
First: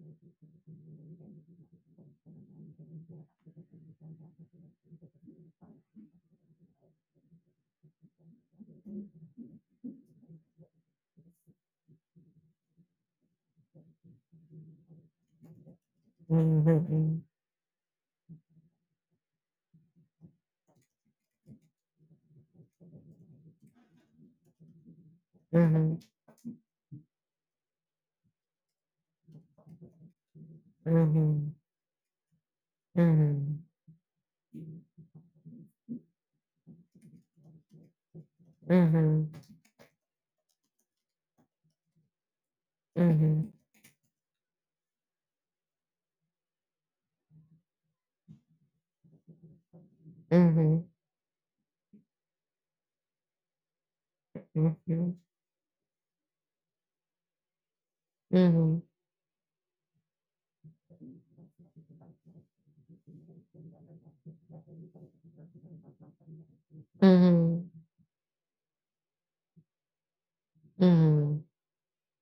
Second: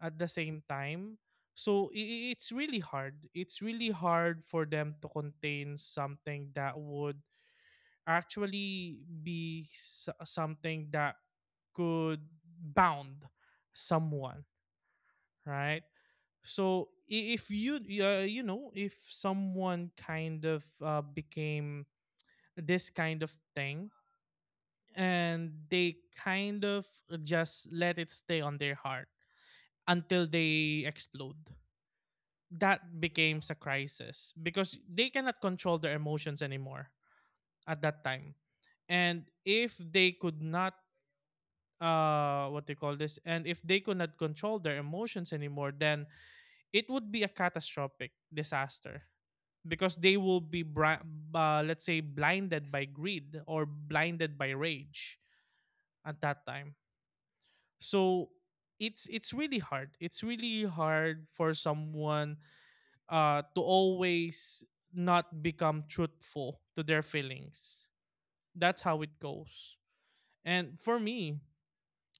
[SPEAKER 2] at the same time. So i- i- it's really hard. It's really hard for them to contain something that would actually be s- something that could bound someone, right? so
[SPEAKER 1] hmm
[SPEAKER 2] i- if you uh, you know if someone kind of uh, became this kind of thing and they
[SPEAKER 1] hmm
[SPEAKER 2] kind of just let it stay on their heart until they explode,
[SPEAKER 1] hmm
[SPEAKER 2] that becomes a
[SPEAKER 1] hmm
[SPEAKER 2] crisis because they cannot control their emotions anymore at that time. And
[SPEAKER 1] hmm
[SPEAKER 2] if they could not uh what they call this and
[SPEAKER 1] Mhm,
[SPEAKER 2] if they could not control their emotions anymore, then it would be a catastrophic disaster because they will be
[SPEAKER 1] mhm,
[SPEAKER 2] bri- uh, let's say blinded by greed or blinded by
[SPEAKER 1] mhm,
[SPEAKER 2] rage at that time. So
[SPEAKER 1] mhm, mhm,
[SPEAKER 2] it's it's really hard, it's really hard for someone uh to always not become truthful to their
[SPEAKER 1] mhm,
[SPEAKER 2] feelings. That's how it goes. And for me,
[SPEAKER 1] mhm.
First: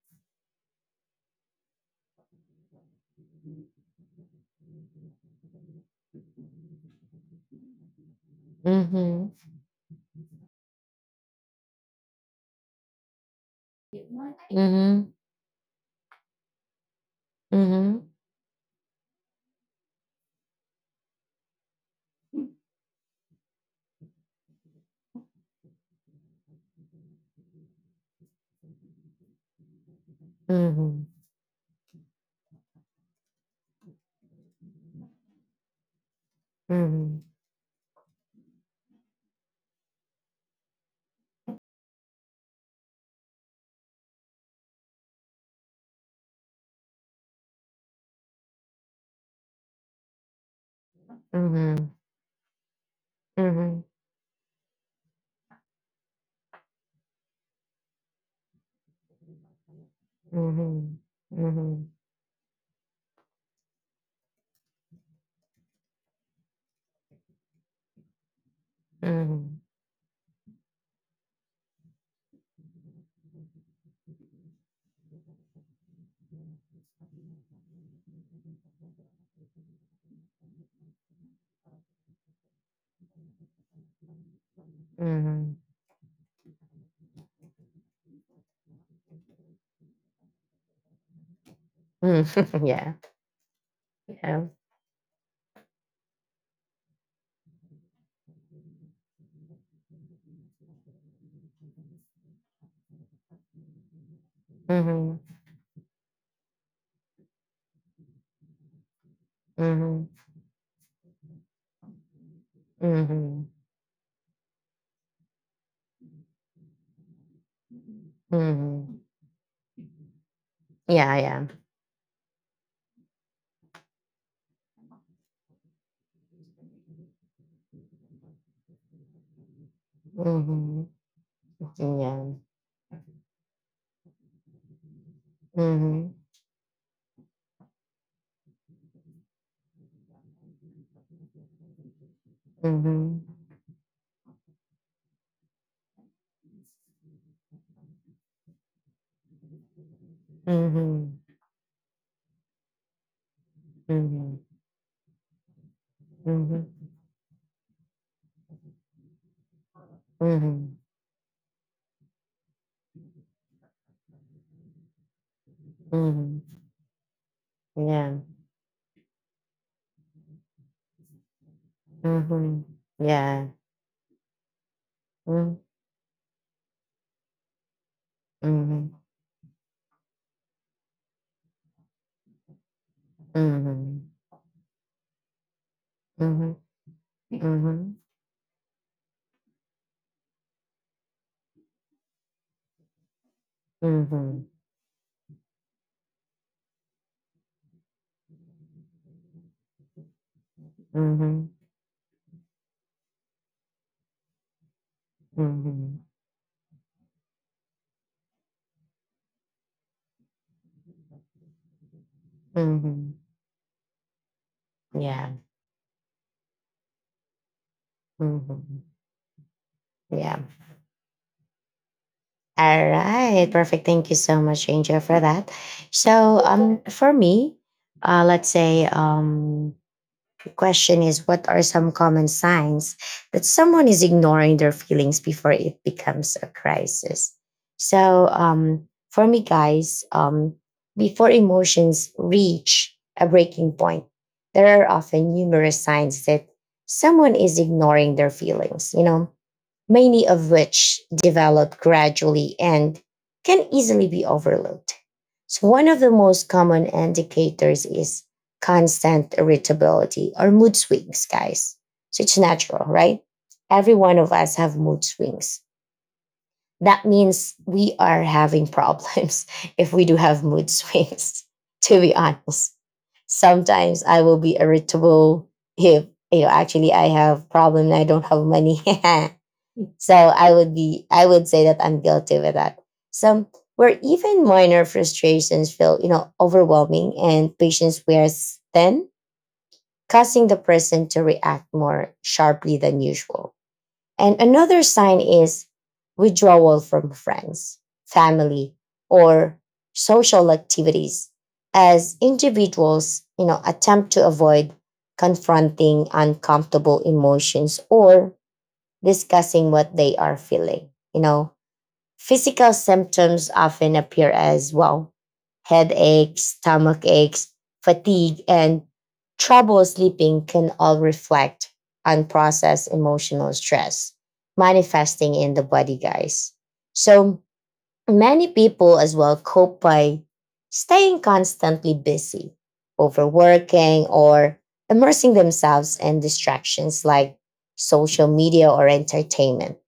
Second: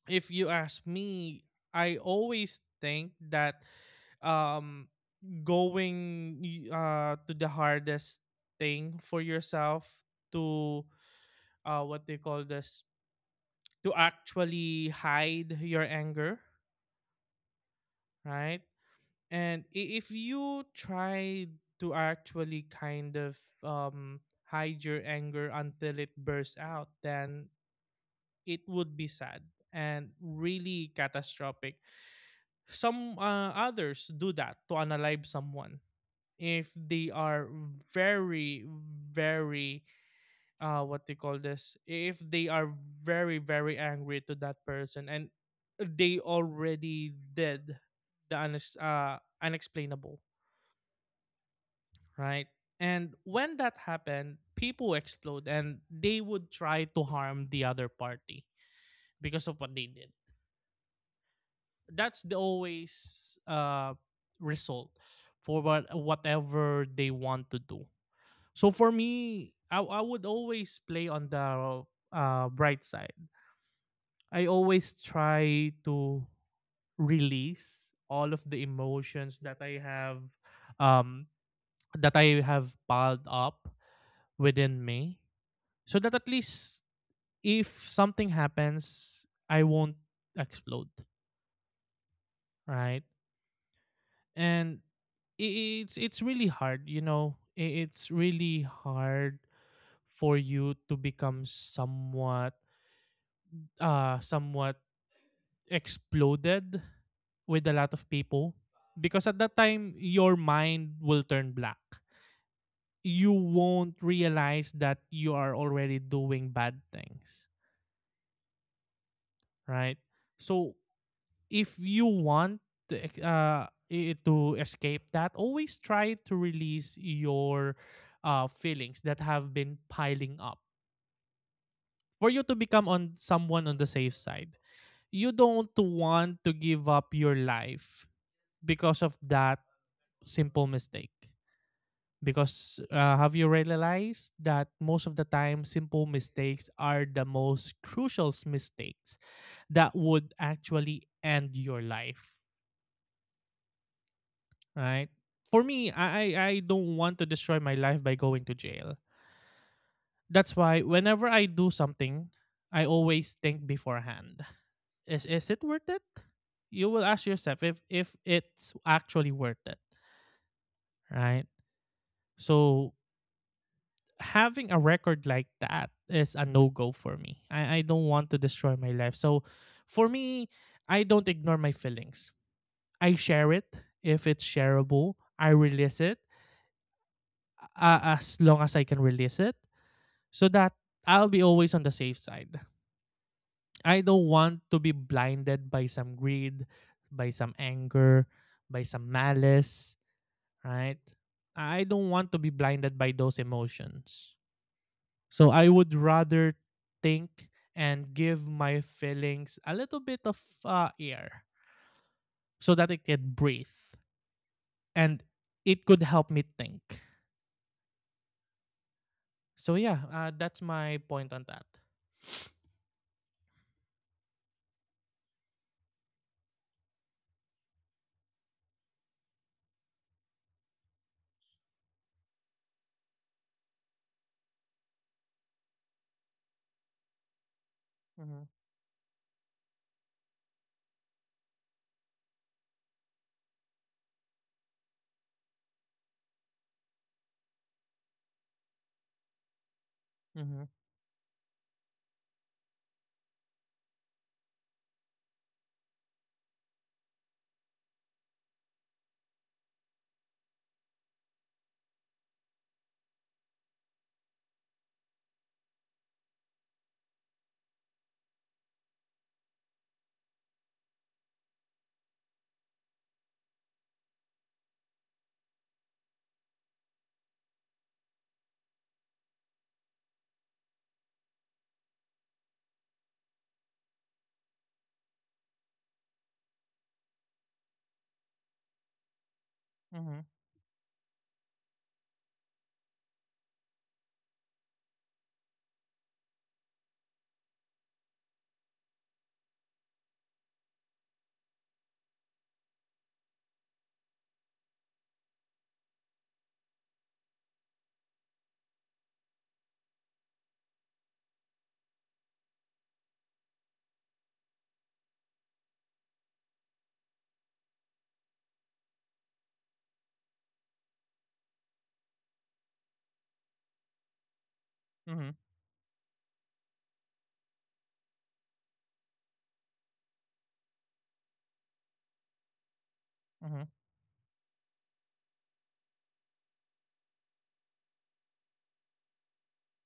[SPEAKER 2] if you ask me, I always think that um going uh to the hardest thing for
[SPEAKER 1] Mhm,
[SPEAKER 2] yourself, to uh what they call this to actually hide your anger,
[SPEAKER 1] mhm, mhm,
[SPEAKER 2] right? And i- if you try to actually kind of um hide your anger until it bursts out, then it would be sad and really
[SPEAKER 1] mhm,
[SPEAKER 2] catastrophic. Some uh, others do that to unalive someone if
[SPEAKER 1] mhm,
[SPEAKER 2] they
[SPEAKER 1] mhm,
[SPEAKER 2] are very, very, uh what they call this if they are very, very angry to that person and they already did the unex- uh, unexplainable, right? And when that
[SPEAKER 1] mhm,
[SPEAKER 2] happened, people explode and they would try to harm the other party because of what they did.
[SPEAKER 1] mhm, mhm,
[SPEAKER 2] That's the always uh result for what, whatever they want to do. So for me,
[SPEAKER 1] mhm.
[SPEAKER 2] I, I would always play on the uh, bright side. I always try to release all of the emotions that I have, um that I have piled up within me, so that at least if something happens I won't explode,
[SPEAKER 1] Mm, yeah.
[SPEAKER 2] right?
[SPEAKER 1] Yeah.
[SPEAKER 2] And i- it's it's really hard you know I- It's really hard for you to become somewhat uh, somewhat
[SPEAKER 1] Mhm,
[SPEAKER 2] exploded with a lot of people, because at that time
[SPEAKER 1] mhm,
[SPEAKER 2] your mind will turn black. You
[SPEAKER 1] mhm,
[SPEAKER 2] won't realize that you are already doing bad things,
[SPEAKER 1] mhm.
[SPEAKER 2] right? So
[SPEAKER 1] Yeah, yeah.
[SPEAKER 2] if you want to, e-, uh, to escape that, always try to release your uh, feelings that have been piling up,
[SPEAKER 1] Mhm.
[SPEAKER 2] for
[SPEAKER 1] Yeah.
[SPEAKER 2] you to become on someone on the safe side. You don't
[SPEAKER 1] Mhm,
[SPEAKER 2] want to give up your life because of that simple mistake. Because uh,
[SPEAKER 1] mhm,
[SPEAKER 2] have you realized that most of the time, simple mistakes are the most crucial s- mistakes that would actually
[SPEAKER 1] mhm,
[SPEAKER 2] end your life,
[SPEAKER 1] mhm,
[SPEAKER 2] right? For me, I, I I don't want to destroy my life by going to jail.
[SPEAKER 1] mhm,
[SPEAKER 2] That's
[SPEAKER 1] mhm,
[SPEAKER 2] why whenever I do something, I always think beforehand. Is is it worth it?
[SPEAKER 1] mhm.
[SPEAKER 2] You will ask yourself if if
[SPEAKER 1] Yeah.
[SPEAKER 2] it's actually worth it, right?
[SPEAKER 1] Mhm.
[SPEAKER 2] So
[SPEAKER 1] Yeah.
[SPEAKER 2] having a record like
[SPEAKER 1] Mm.
[SPEAKER 2] that is a no go for me. I, I don't want to destroy my
[SPEAKER 1] Mhm.
[SPEAKER 2] life. So for me, I don't ignore my feelings. I share it
[SPEAKER 1] Mhm.
[SPEAKER 2] if it's shareable. I release it,
[SPEAKER 1] Mhm. Mhm.
[SPEAKER 2] uh, as long as I can release it, so that I'll be always on the safe side. I don't
[SPEAKER 1] Mhm.
[SPEAKER 2] want to be blinded by some greed, by some anger, by some malice, right?
[SPEAKER 1] Mhm.
[SPEAKER 2] I don't want to be blinded by those emotions. So I would
[SPEAKER 1] Mhm.
[SPEAKER 2] rather think and give my feelings a little bit of uh, air so that it
[SPEAKER 1] Mhm.
[SPEAKER 2] can breathe and
[SPEAKER 1] Yeah.
[SPEAKER 2] it could help me think.
[SPEAKER 1] Mhm.
[SPEAKER 2] So yeah, uh,
[SPEAKER 1] Yeah.
[SPEAKER 2] that's my point on that.
[SPEAKER 1] All right. Perfect. Thank you so much, Angel, for that. So, um, for me, uh, let's say, um, the question is, what are some common signs that someone is ignoring their feelings before it becomes a crisis? So
[SPEAKER 2] Mm-hmm.
[SPEAKER 1] um, for me, guys, um, before emotions reach a breaking point, there are often numerous signs that someone is ignoring their feelings, you know, many of
[SPEAKER 2] Mm-hmm.
[SPEAKER 1] which develop gradually and can easily be overlooked. So one of the most common indicators is constant irritability or mood swings, guys. So it's natural, right? Every one of us have mood swings. That means we are having problems if we do have mood swings, to be honest. Sometimes I will be irritable if, you know, actually I have problem and I don't have money. So I would be, I would say that I'm guilty with that. So where even minor frustrations feel, you know, overwhelming and patience wears thin,
[SPEAKER 2] Mhm,
[SPEAKER 1] causing the person to react more sharply than usual. And another sign is withdrawal from friends, family, or social activities, as individuals, you know, attempt to avoid confronting uncomfortable emotions or discussing what they are feeling. You know, physical symptoms often appear as well: headaches, stomach aches, fatigue, and trouble sleeping can all reflect unprocessed emotional stress
[SPEAKER 2] mhm,
[SPEAKER 1] manifesting in the body, guys. So, many people as well cope by staying constantly busy,
[SPEAKER 2] mhm,
[SPEAKER 1] overworking, or immersing themselves in distractions like social media or entertainment,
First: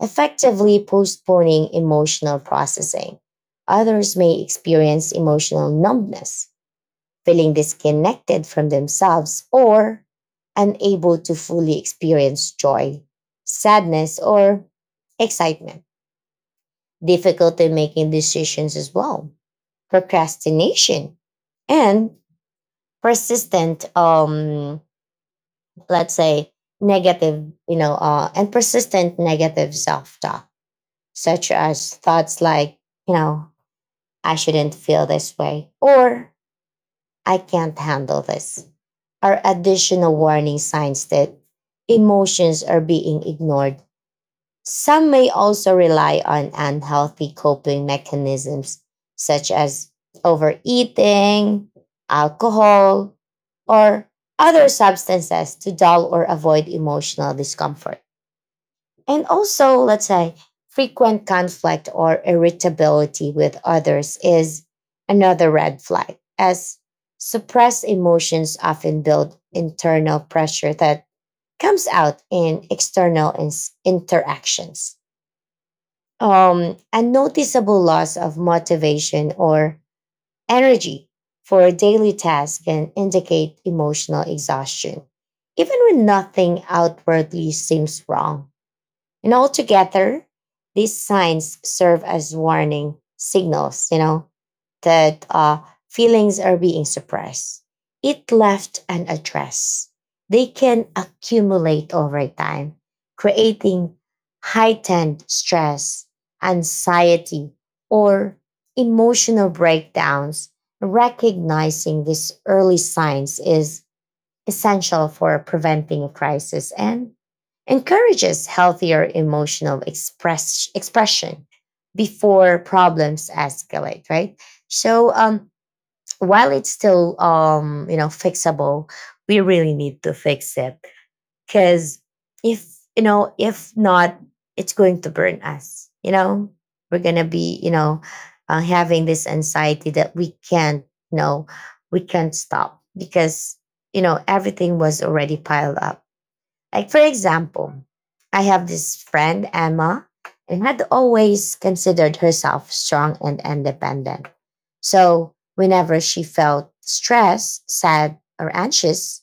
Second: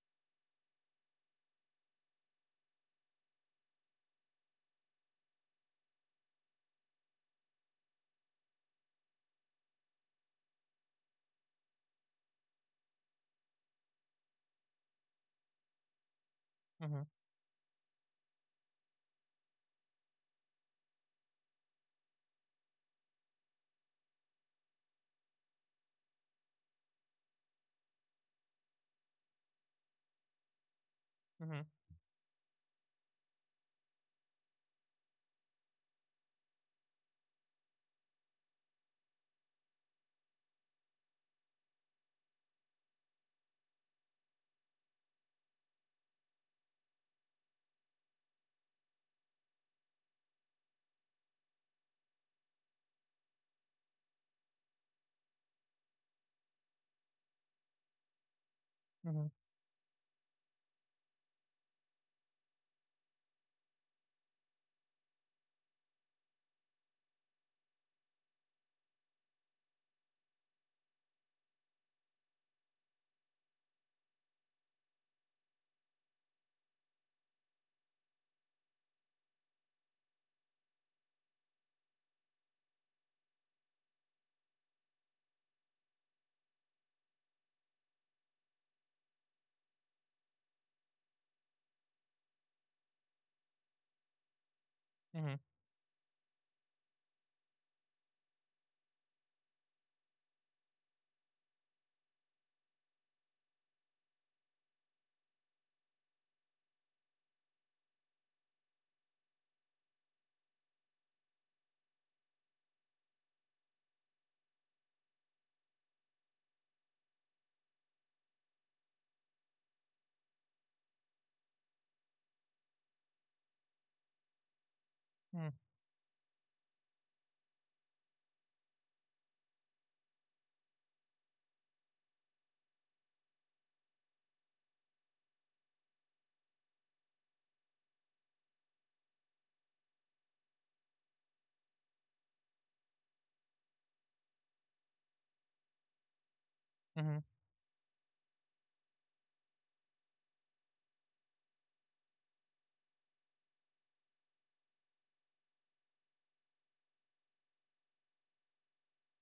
[SPEAKER 1] effectively postponing emotional processing. Others may experience emotional numbness, feeling disconnected from themselves or unable to fully experience joy, sadness, or excitement.
[SPEAKER 2] mhm,
[SPEAKER 1] Difficulty making decisions as well, procrastination, and persistent, um, let's say, negative, you know, uh, and persistent negative self talk, such
[SPEAKER 2] mhm,
[SPEAKER 1] as thoughts like, you know, I shouldn't feel this way, or I can't handle this, are additional warning signs that emotions are being ignored. Some may also rely on unhealthy coping mechanisms such as overeating, alcohol, or other substances to dull or avoid emotional discomfort. And
[SPEAKER 2] mhm,
[SPEAKER 1] also, let's say, frequent conflict or irritability with others is another red flag, as suppressed emotions often build internal pressure that comes out in external ins- interactions. Um, a noticeable loss of motivation or energy for a daily task can indicate emotional exhaustion, even when nothing outwardly seems wrong. And altogether, these signs serve as warning signals, you know, that
[SPEAKER 2] mhm,
[SPEAKER 1] uh, feelings are being suppressed. It left unaddressed. They can accumulate over time, creating heightened stress, anxiety, or emotional breakdowns. Recognizing these early signs is essential for preventing a crisis and encourages healthier emotional express, expression before problems escalate, right? So um
[SPEAKER 2] mhm,
[SPEAKER 1] while it's still, um you know, fixable, we really need to fix it. Because if, you know, if not, it's going to burn us, you know. We're gonna be, you know, uh, having this anxiety that we can't, you know, we can't stop because, you know, everything was already piled up. Like, for
[SPEAKER 2] mhm,
[SPEAKER 1] example, I have this friend, Emma, and had always considered herself strong and independent. So whenever she felt stressed, sad, or anxious,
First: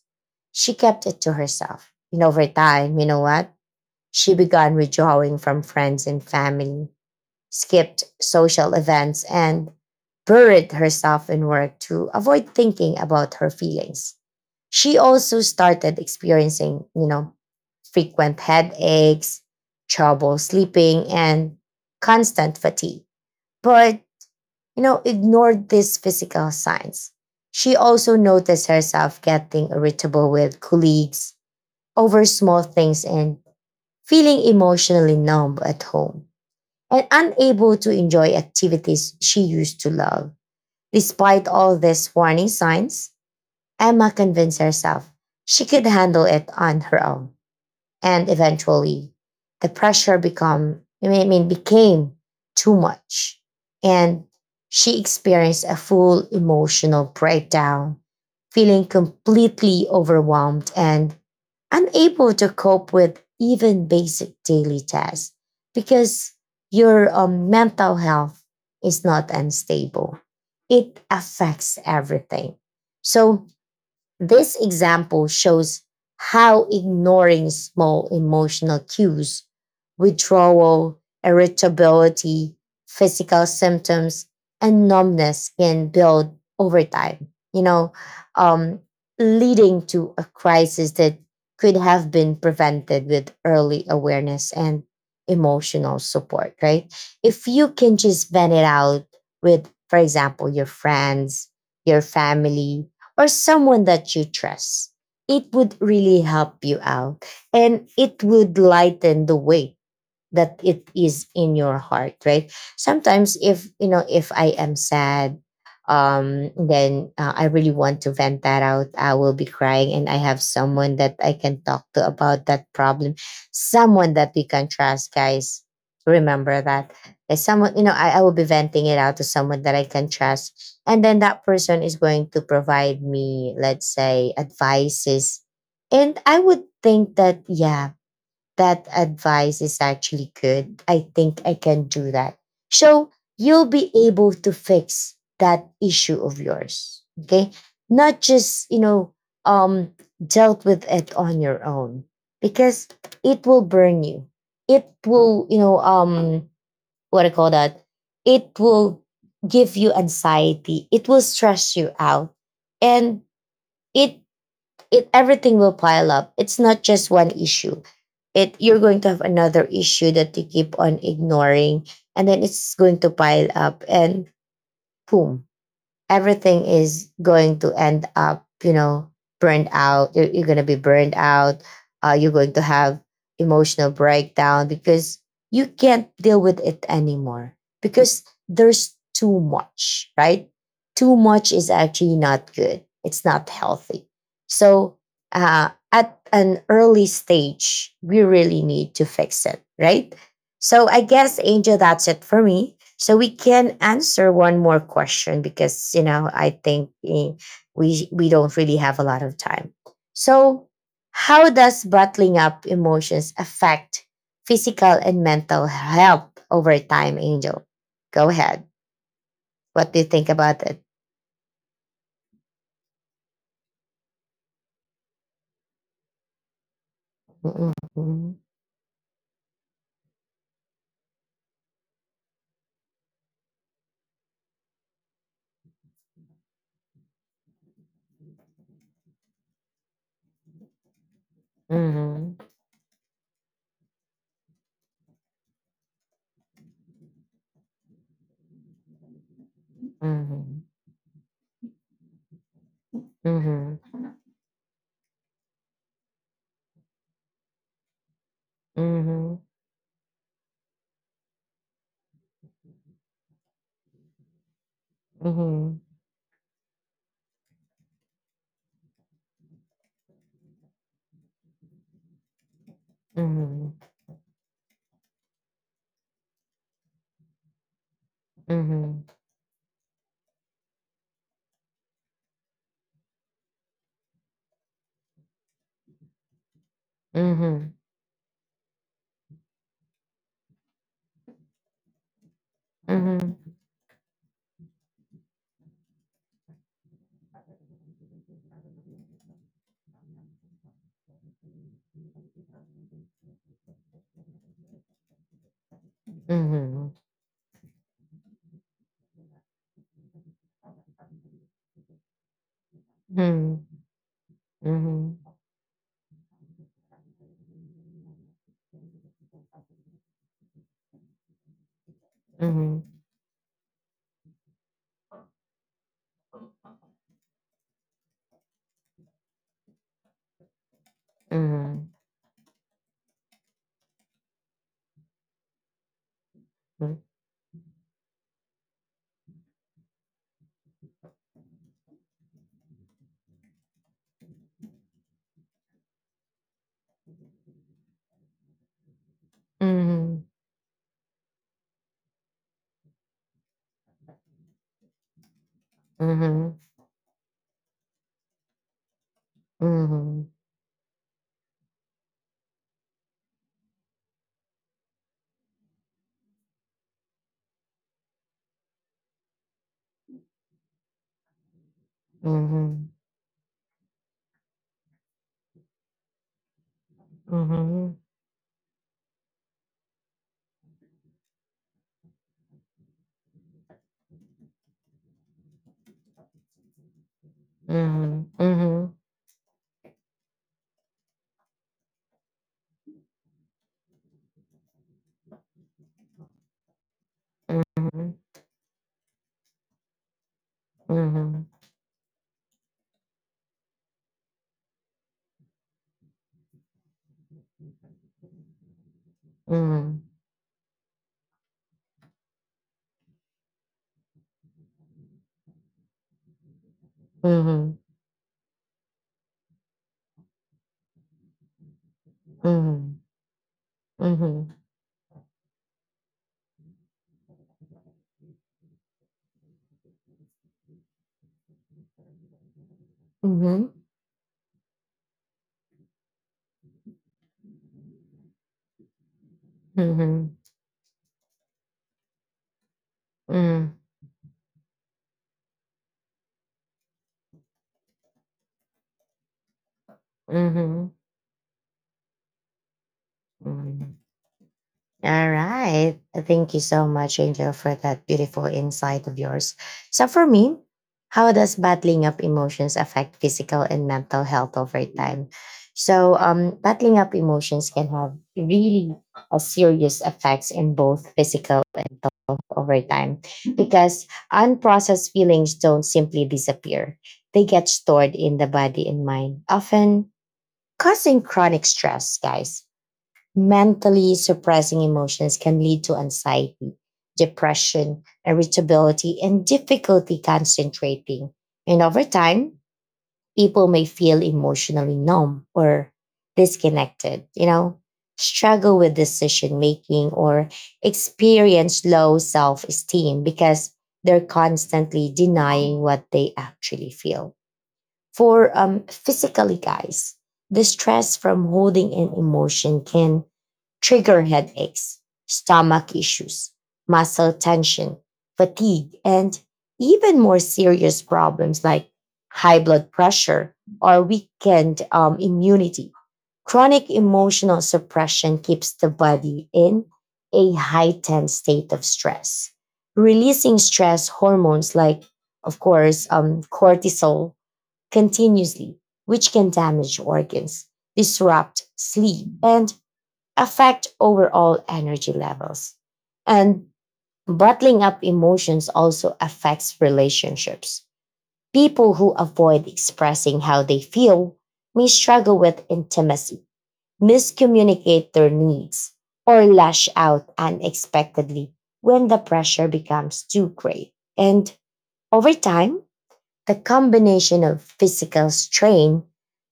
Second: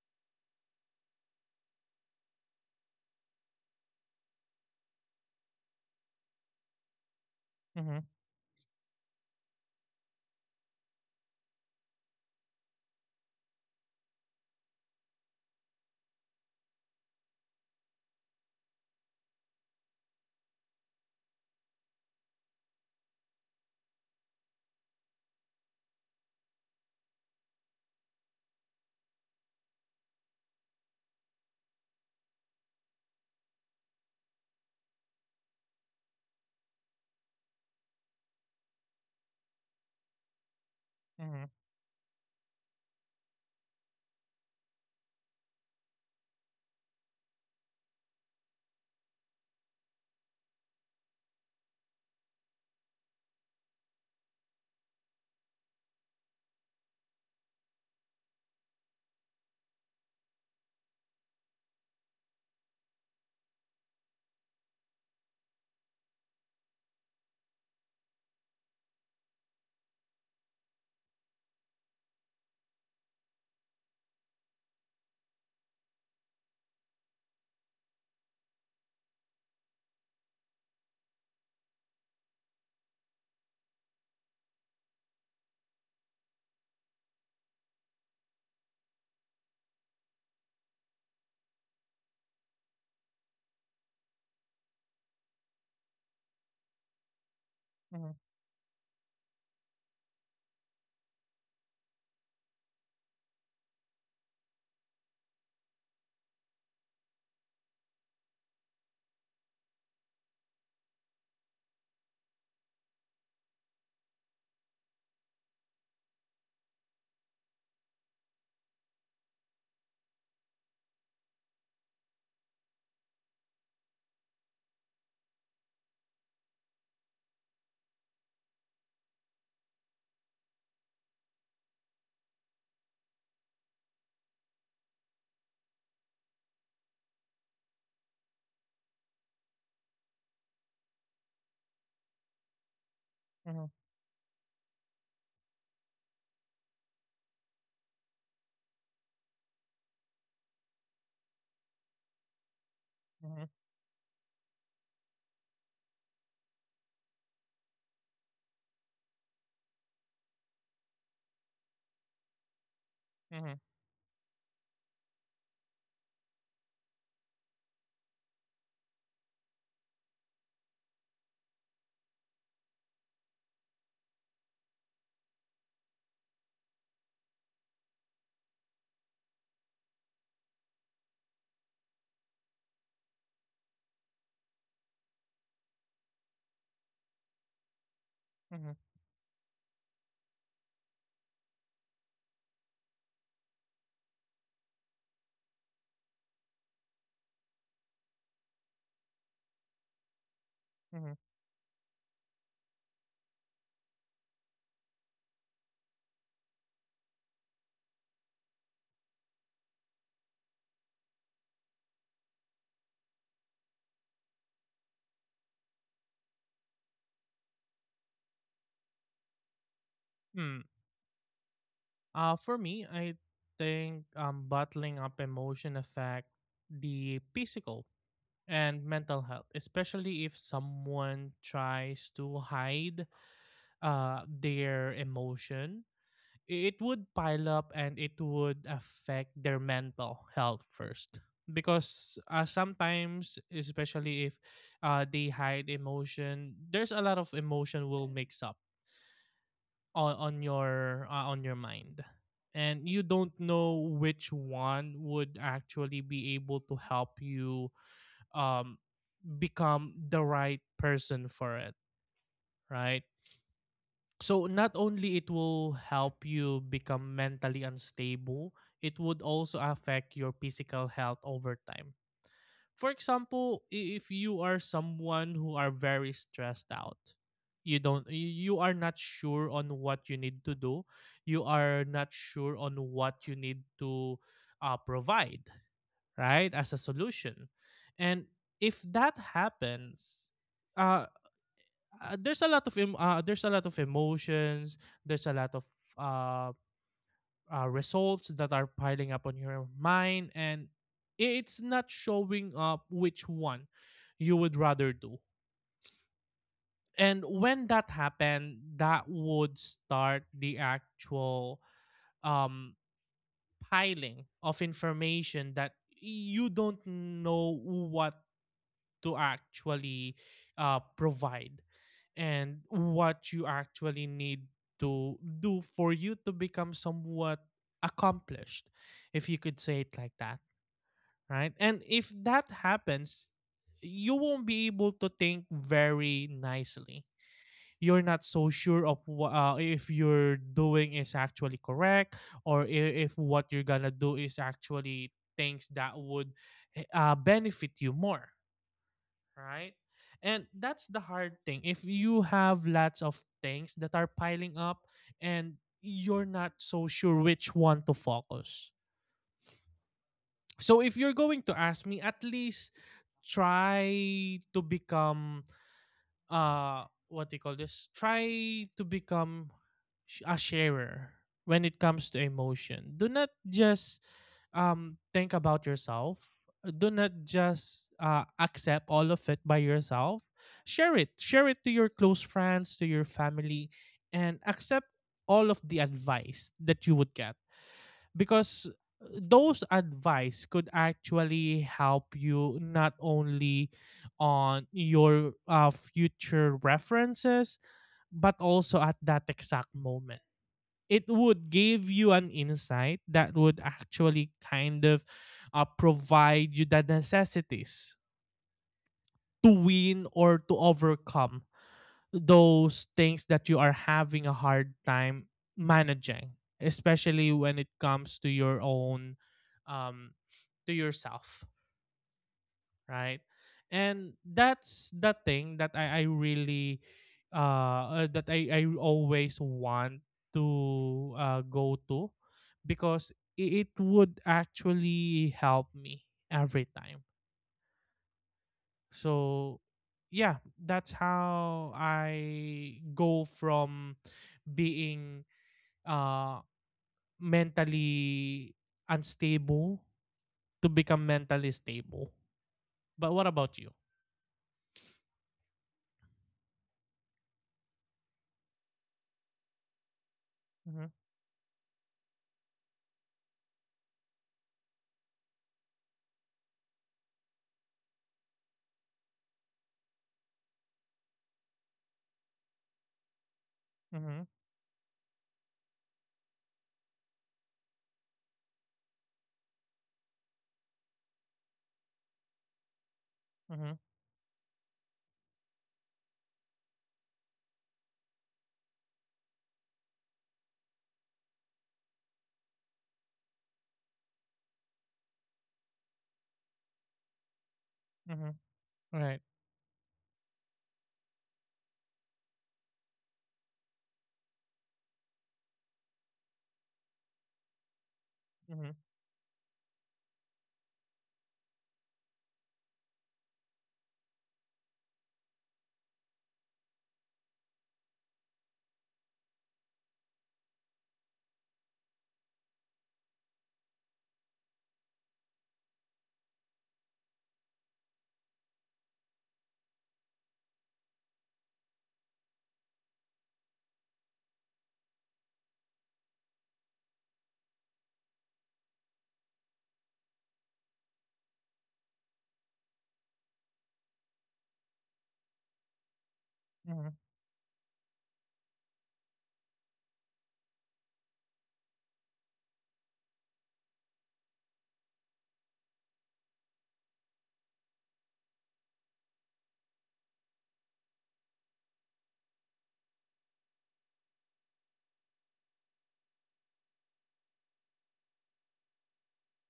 [SPEAKER 1] she kept it to herself. And over time, you know what? She began withdrawing from friends and family,
[SPEAKER 2] mhm, mhm,
[SPEAKER 1] skipped social events, and buried herself in work to avoid thinking about her feelings. She also started experiencing, you know, frequent headaches, trouble sleeping, and constant fatigue. But, you know, ignored these physical signs. She also noticed herself getting irritable with colleagues over small things and feeling emotionally numb at home and unable to enjoy activities she used to love.
[SPEAKER 2] mhm,
[SPEAKER 1] Despite all these warning signs, Emma convinced herself she could handle it on her own. And eventually, the pressure become, I mean, I mean, became too much. And she experienced a full emotional breakdown, feeling completely overwhelmed and unable to cope with even basic daily tasks because your um, mental health is not unstable. It affects everything. So this example shows how ignoring small emotional cues, withdrawal, irritability, physical symptoms, and numbness can build over time, you know, um, leading to a crisis that could have been prevented with early awareness and emotional support, right? If you can
[SPEAKER 2] mhm,
[SPEAKER 1] just vent it out with, for example, your friends, your family, or someone that you trust, it would really help you out and it would lighten the weight that it is in your heart, right? Sometimes if you know if I am sad, um then uh, I really want to vent that out. I will be crying and I have someone that I can talk to about that problem. Someone that we can trust, guys, remember that. There's someone you know I, I will be venting it out to someone that I can trust, and then that person is going to provide me, let's say, advices. And I would think that, yeah, that advice is actually good. I think I can do that. So you'll be able to fix that issue of yours. Okay. Not just, you know, um, dealt with it on your own because
[SPEAKER 2] mhm,
[SPEAKER 1] it will burn you. It will, you know, um, what I call that? It will give you anxiety. It will stress you out. And
[SPEAKER 2] mhm,
[SPEAKER 1] it it everything will pile up. It's not just one issue. It, you're going to have another issue that you keep on ignoring, and then it's going to pile up, and boom, everything is going to end up, you know, burned out. You're, you're going to be burned out. Uh, you're going to have emotional breakdown because you can't deal with it anymore because
[SPEAKER 2] mhm,
[SPEAKER 1] there's too much, right? Too much is actually not good. It's not healthy. So, uh, at an early stage, we really need to fix it, right? So I
[SPEAKER 2] mhm.
[SPEAKER 1] guess, Angel, that's it for me. So we can answer one more question because you know I think eh, we we don't really have a lot of time. So how does bottling up emotions affect physical and mental health over time, Angel? Go ahead. What do you think
[SPEAKER 2] Hmm.
[SPEAKER 1] about it?
[SPEAKER 2] Uh, for me, I think um, bottling up emotion affect the
[SPEAKER 1] Mhm,
[SPEAKER 2] physical and mental health, especially if someone tries to hide uh, their emotion. It would pile up and it would affect their mental health first, because
[SPEAKER 1] mhm,
[SPEAKER 2] uh, sometimes especially if uh, they hide emotion, there's a lot of emotion will mix up on, on
[SPEAKER 1] mhm,
[SPEAKER 2] your uh, on your mind, and you don't
[SPEAKER 1] mhm,
[SPEAKER 2] know which one would actually be able to help you um,
[SPEAKER 1] mhm,
[SPEAKER 2] become the right person for it, right? So not only it will
[SPEAKER 1] mhm,
[SPEAKER 2] help you become mentally unstable, it would also affect your physical health over time. For example,
[SPEAKER 1] mhm,
[SPEAKER 2] i- if you are someone who are very stressed out, you don't y- you are not
[SPEAKER 1] mhm,
[SPEAKER 2] sure on what you need to do, you are not sure on what you need to uh, provide, right? As a solution.
[SPEAKER 1] mhm,
[SPEAKER 2] And if that happens, uh uh, there's a lot of em- uh,
[SPEAKER 1] mhm,
[SPEAKER 2] there's a lot of emotions, there's a lot of uh, uh results that are piling up on your mind, and it's not showing up which one you would rather do.
[SPEAKER 1] mhm,
[SPEAKER 2] And when that happened, that would start the actual um
[SPEAKER 1] mhm.
[SPEAKER 2] piling of
[SPEAKER 1] Mhm,
[SPEAKER 2] information that you don't know what to actually uh, provide and
[SPEAKER 1] mhm,
[SPEAKER 2] what you actually need to do for you to become somewhat accomplished, if you could say it like that, right? And
[SPEAKER 1] mhm,
[SPEAKER 2] if that happens, you won't be able to think very
[SPEAKER 1] mhm,
[SPEAKER 2] nicely. You're not so sure of wha- uh, if you're doing is actually correct, or i- if what you're gonna do is actually things that would eh, uh, benefit you more, right?
[SPEAKER 1] mhm,
[SPEAKER 2] And that's the hard thing. If you have lots of things that are piling up and you're not
[SPEAKER 1] mhm,
[SPEAKER 2] so sure which one to focus.
[SPEAKER 1] mhm,
[SPEAKER 2] So if you're going to ask me, at least try to become uh what do you call this try to become sh- a sharer when it comes to
[SPEAKER 1] mhm, mhm,
[SPEAKER 2] emotion. Do not just um think about yourself, do not just
[SPEAKER 1] mhm,
[SPEAKER 2] uh, accept all of it by yourself. Share it, share it to your close friends, to your family, and accept all of the advice that you would get,
[SPEAKER 1] mhm,
[SPEAKER 2] because
[SPEAKER 1] mhm,
[SPEAKER 2] uh, those advice could actually help you not only on your uh, future references,
[SPEAKER 1] mhm,
[SPEAKER 2] but also at that exact moment. It
[SPEAKER 1] mhm,
[SPEAKER 2] would give you an insight that would actually kind of uh, provide you the necessities to
[SPEAKER 1] mhm,
[SPEAKER 2] win or to overcome those things that you are having a hard time managing, especially when it
[SPEAKER 1] mhm,
[SPEAKER 2] comes to your own um to yourself,
[SPEAKER 1] mhm,
[SPEAKER 2] right? And
[SPEAKER 1] mhm,
[SPEAKER 2] that's the thing that i, I really uh uh, that I, I always want to uh, go to, because i-
[SPEAKER 1] mhm,
[SPEAKER 2] it would actually help me every time. So
[SPEAKER 1] mhm,
[SPEAKER 2] yeah, that's how I go from being, uh, mentally unstable to
[SPEAKER 1] mhm.
[SPEAKER 2] become mentally stable. But what about you?
[SPEAKER 1] Mhm. All right. Thank you so much, Angel, for that beautiful insight of yours. So, for me,
[SPEAKER 2] Mhm.
[SPEAKER 1] how does battling up emotions affect physical and mental health over time? So, um, battling up emotions can have really a serious effects in both physical and mental health over time because
[SPEAKER 2] Mhm,
[SPEAKER 1] unprocessed feelings don't simply disappear. They get stored in the body and mind, often causing chronic stress, guys.
[SPEAKER 2] mhm,
[SPEAKER 1] Mentally suppressing emotions can lead to anxiety, depression, irritability, and difficulty concentrating. And over time, people may feel emotionally numb or disconnected, you know,
[SPEAKER 2] mhm.
[SPEAKER 1] struggle with
[SPEAKER 2] Right.
[SPEAKER 1] decision making or experience low self esteem because they're constantly denying what they actually feel. For
[SPEAKER 2] Mhm,
[SPEAKER 1] um, physically, guys, the stress from holding an emotion can trigger headaches, stomach issues, muscle tension, fatigue, and even more serious problems like high blood pressure or weakened um, immunity. Chronic emotional suppression keeps the body in a heightened state of stress, releasing stress hormones like, of course, um, cortisol continuously, which can damage organs, disrupt sleep, and affect overall energy levels. And
[SPEAKER 2] mhm,
[SPEAKER 1] bottling up emotions also affects relationships. People who avoid expressing how they feel may struggle with intimacy, miscommunicate their needs, or lash out unexpectedly when the pressure becomes too great. And over time, the combination of physical strain,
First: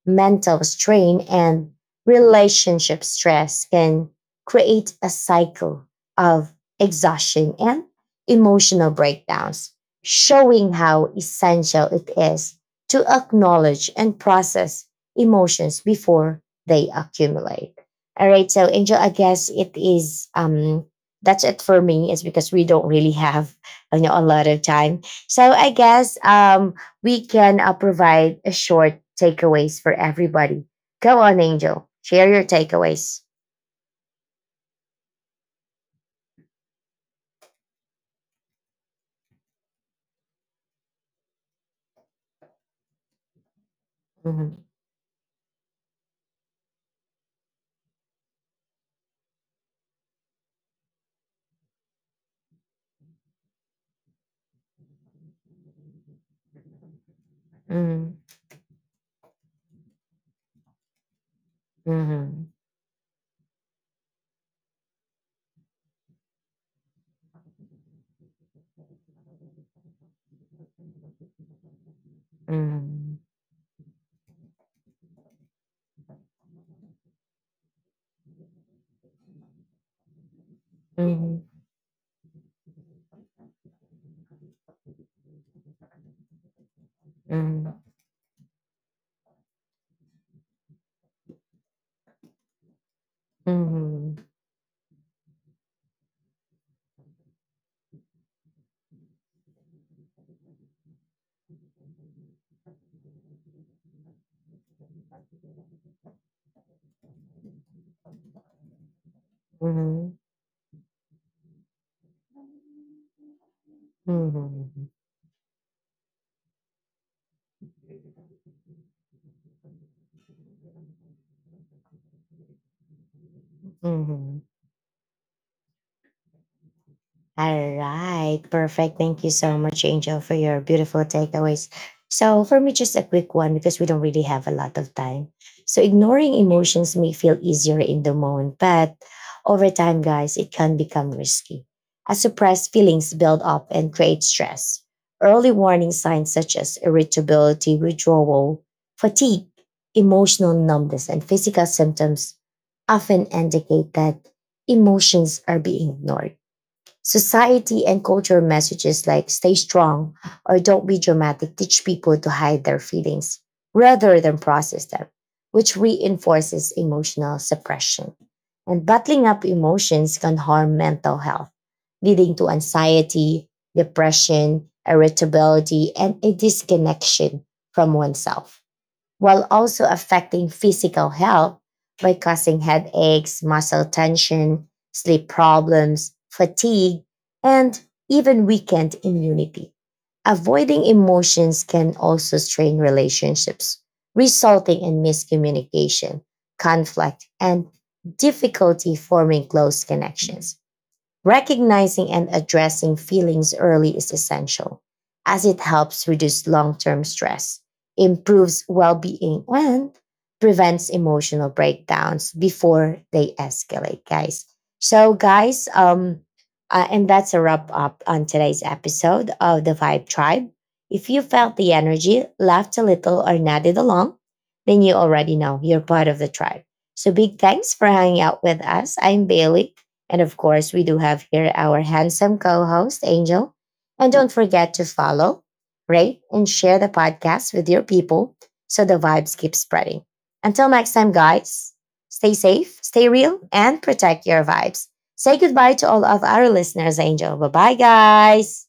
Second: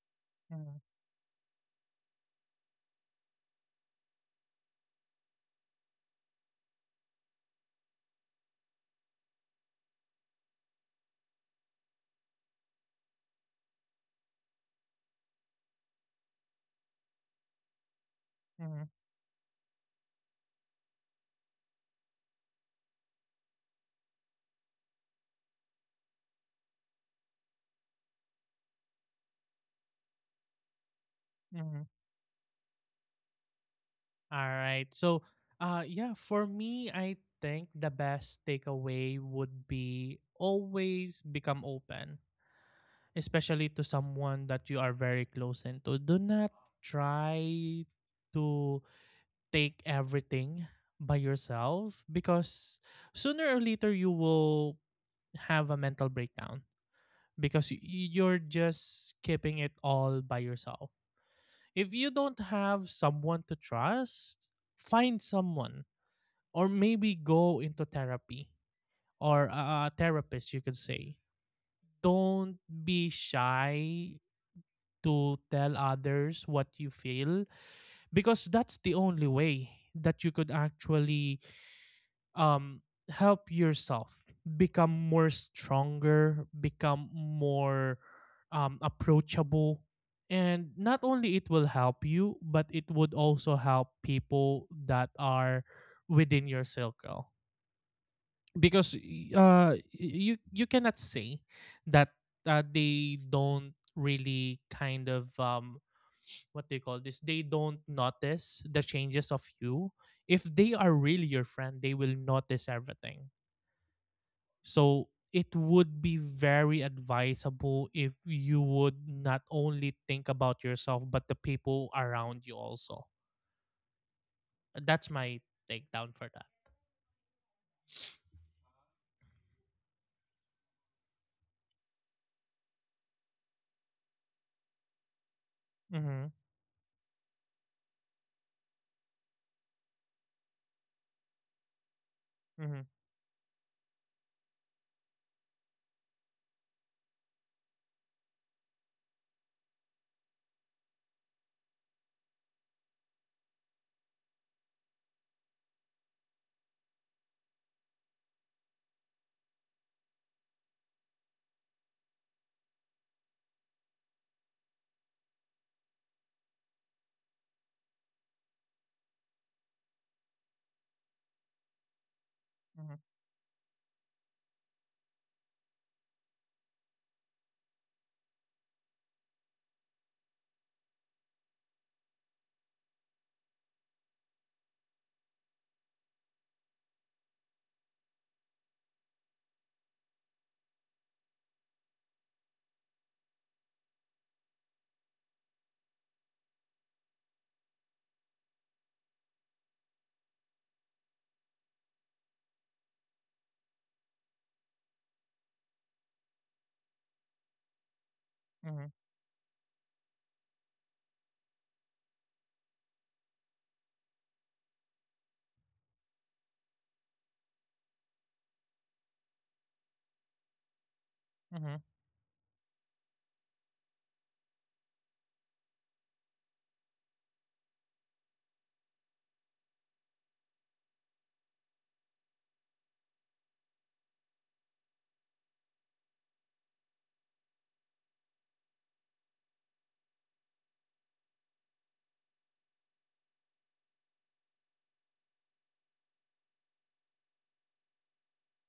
[SPEAKER 1] mental
[SPEAKER 2] mhm,
[SPEAKER 1] strain, and relationship stress can create a cycle of exhaustion and emotional breakdowns, showing how essential it is to acknowledge and process emotions before they accumulate. All right, so
[SPEAKER 2] mhm,
[SPEAKER 1] Angel, I guess it is um that's it for me. It's because we don't really have, you know, a lot of time. So I guess um we can uh, provide a short takeaways for everybody. Go on, Angel.
[SPEAKER 2] mhm.
[SPEAKER 1] Share your takeaways.
[SPEAKER 2] All right. So, uh, yeah, for me, I think the best takeaway would be always become open, especially to someone
[SPEAKER 1] Mhm,
[SPEAKER 2] that you are very close into. Do not try to take everything by yourself, because sooner or later you will have a mental breakdown because y-
[SPEAKER 1] mhm,
[SPEAKER 2] you're just keeping it all by yourself. If you don't
[SPEAKER 1] mhm,
[SPEAKER 2] have someone to trust, find someone, or maybe go into therapy, or a a therapist you could say. Don't be
[SPEAKER 1] mhm,
[SPEAKER 2] shy to tell others what you feel, because that's the only way that you could actually
[SPEAKER 1] mhm,
[SPEAKER 2] um help yourself become more stronger, become
[SPEAKER 1] mhm,
[SPEAKER 2] more um approachable. And not only it will help you, but it would also help
[SPEAKER 1] mhm,
[SPEAKER 2] people that are within your circle, because uh you you cannot say that uh, they don't really kind of um what they call this they don't notice the changes of you.
[SPEAKER 1] mhm,
[SPEAKER 2] If they are really your friend, they will notice everything.
[SPEAKER 1] mhm,
[SPEAKER 2] So it would be very advisable if you would not only think about yourself, but the people around you also.
[SPEAKER 1] mhm.
[SPEAKER 2] That's my takedown for that.
[SPEAKER 1] All right, perfect. Thank you so much, Angel, for your beautiful takeaways. So, for me, just a quick one because we don't really have a lot of time. So,
[SPEAKER 2] Mhm,
[SPEAKER 1] ignoring emotions may feel easier in the moment, but over time, guys, it can become risky. As suppressed
[SPEAKER 2] mhm,
[SPEAKER 1] feelings build up and create stress, early warning signs such as irritability, withdrawal, fatigue, emotional numbness, and physical symptoms often indicate that emotions are being ignored. Society and culture messages like stay strong or don't be dramatic teach people to hide their feelings rather than process them, which reinforces emotional suppression. And bottling up emotions can harm mental health, leading to
[SPEAKER 2] mhm,
[SPEAKER 1] anxiety, depression, irritability, and a disconnection from oneself, while also affecting physical health by causing headaches, muscle tension, sleep problems, fatigue, and even weakened immunity. Avoiding emotions can also strain relationships, resulting in miscommunication, conflict, and difficulty forming close connections. Recognizing and addressing feelings early is essential, as it helps reduce long term stress, improves
[SPEAKER 2] mhm,
[SPEAKER 1] well being, and prevents emotional breakdowns before they escalate, guys. So, guys, um, uh, and that's a wrap up on today's episode of the Vibe Tribe. If you felt the
[SPEAKER 2] mhm.
[SPEAKER 1] energy, laughed a little, or nodded along, then you already know you're part of the tribe. So, big thanks for hanging out with us. I'm Bailey. And of course, we do have here our handsome co host, Angel. And don't forget to follow, rate, and share the podcast with your people so the vibes keep spreading. Until next time, guys, stay safe, stay real, and protect your vibes. Say goodbye to all of our listeners, Angel. Bye bye, guys.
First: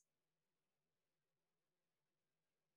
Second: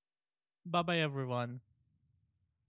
[SPEAKER 2] Bye bye, everyone.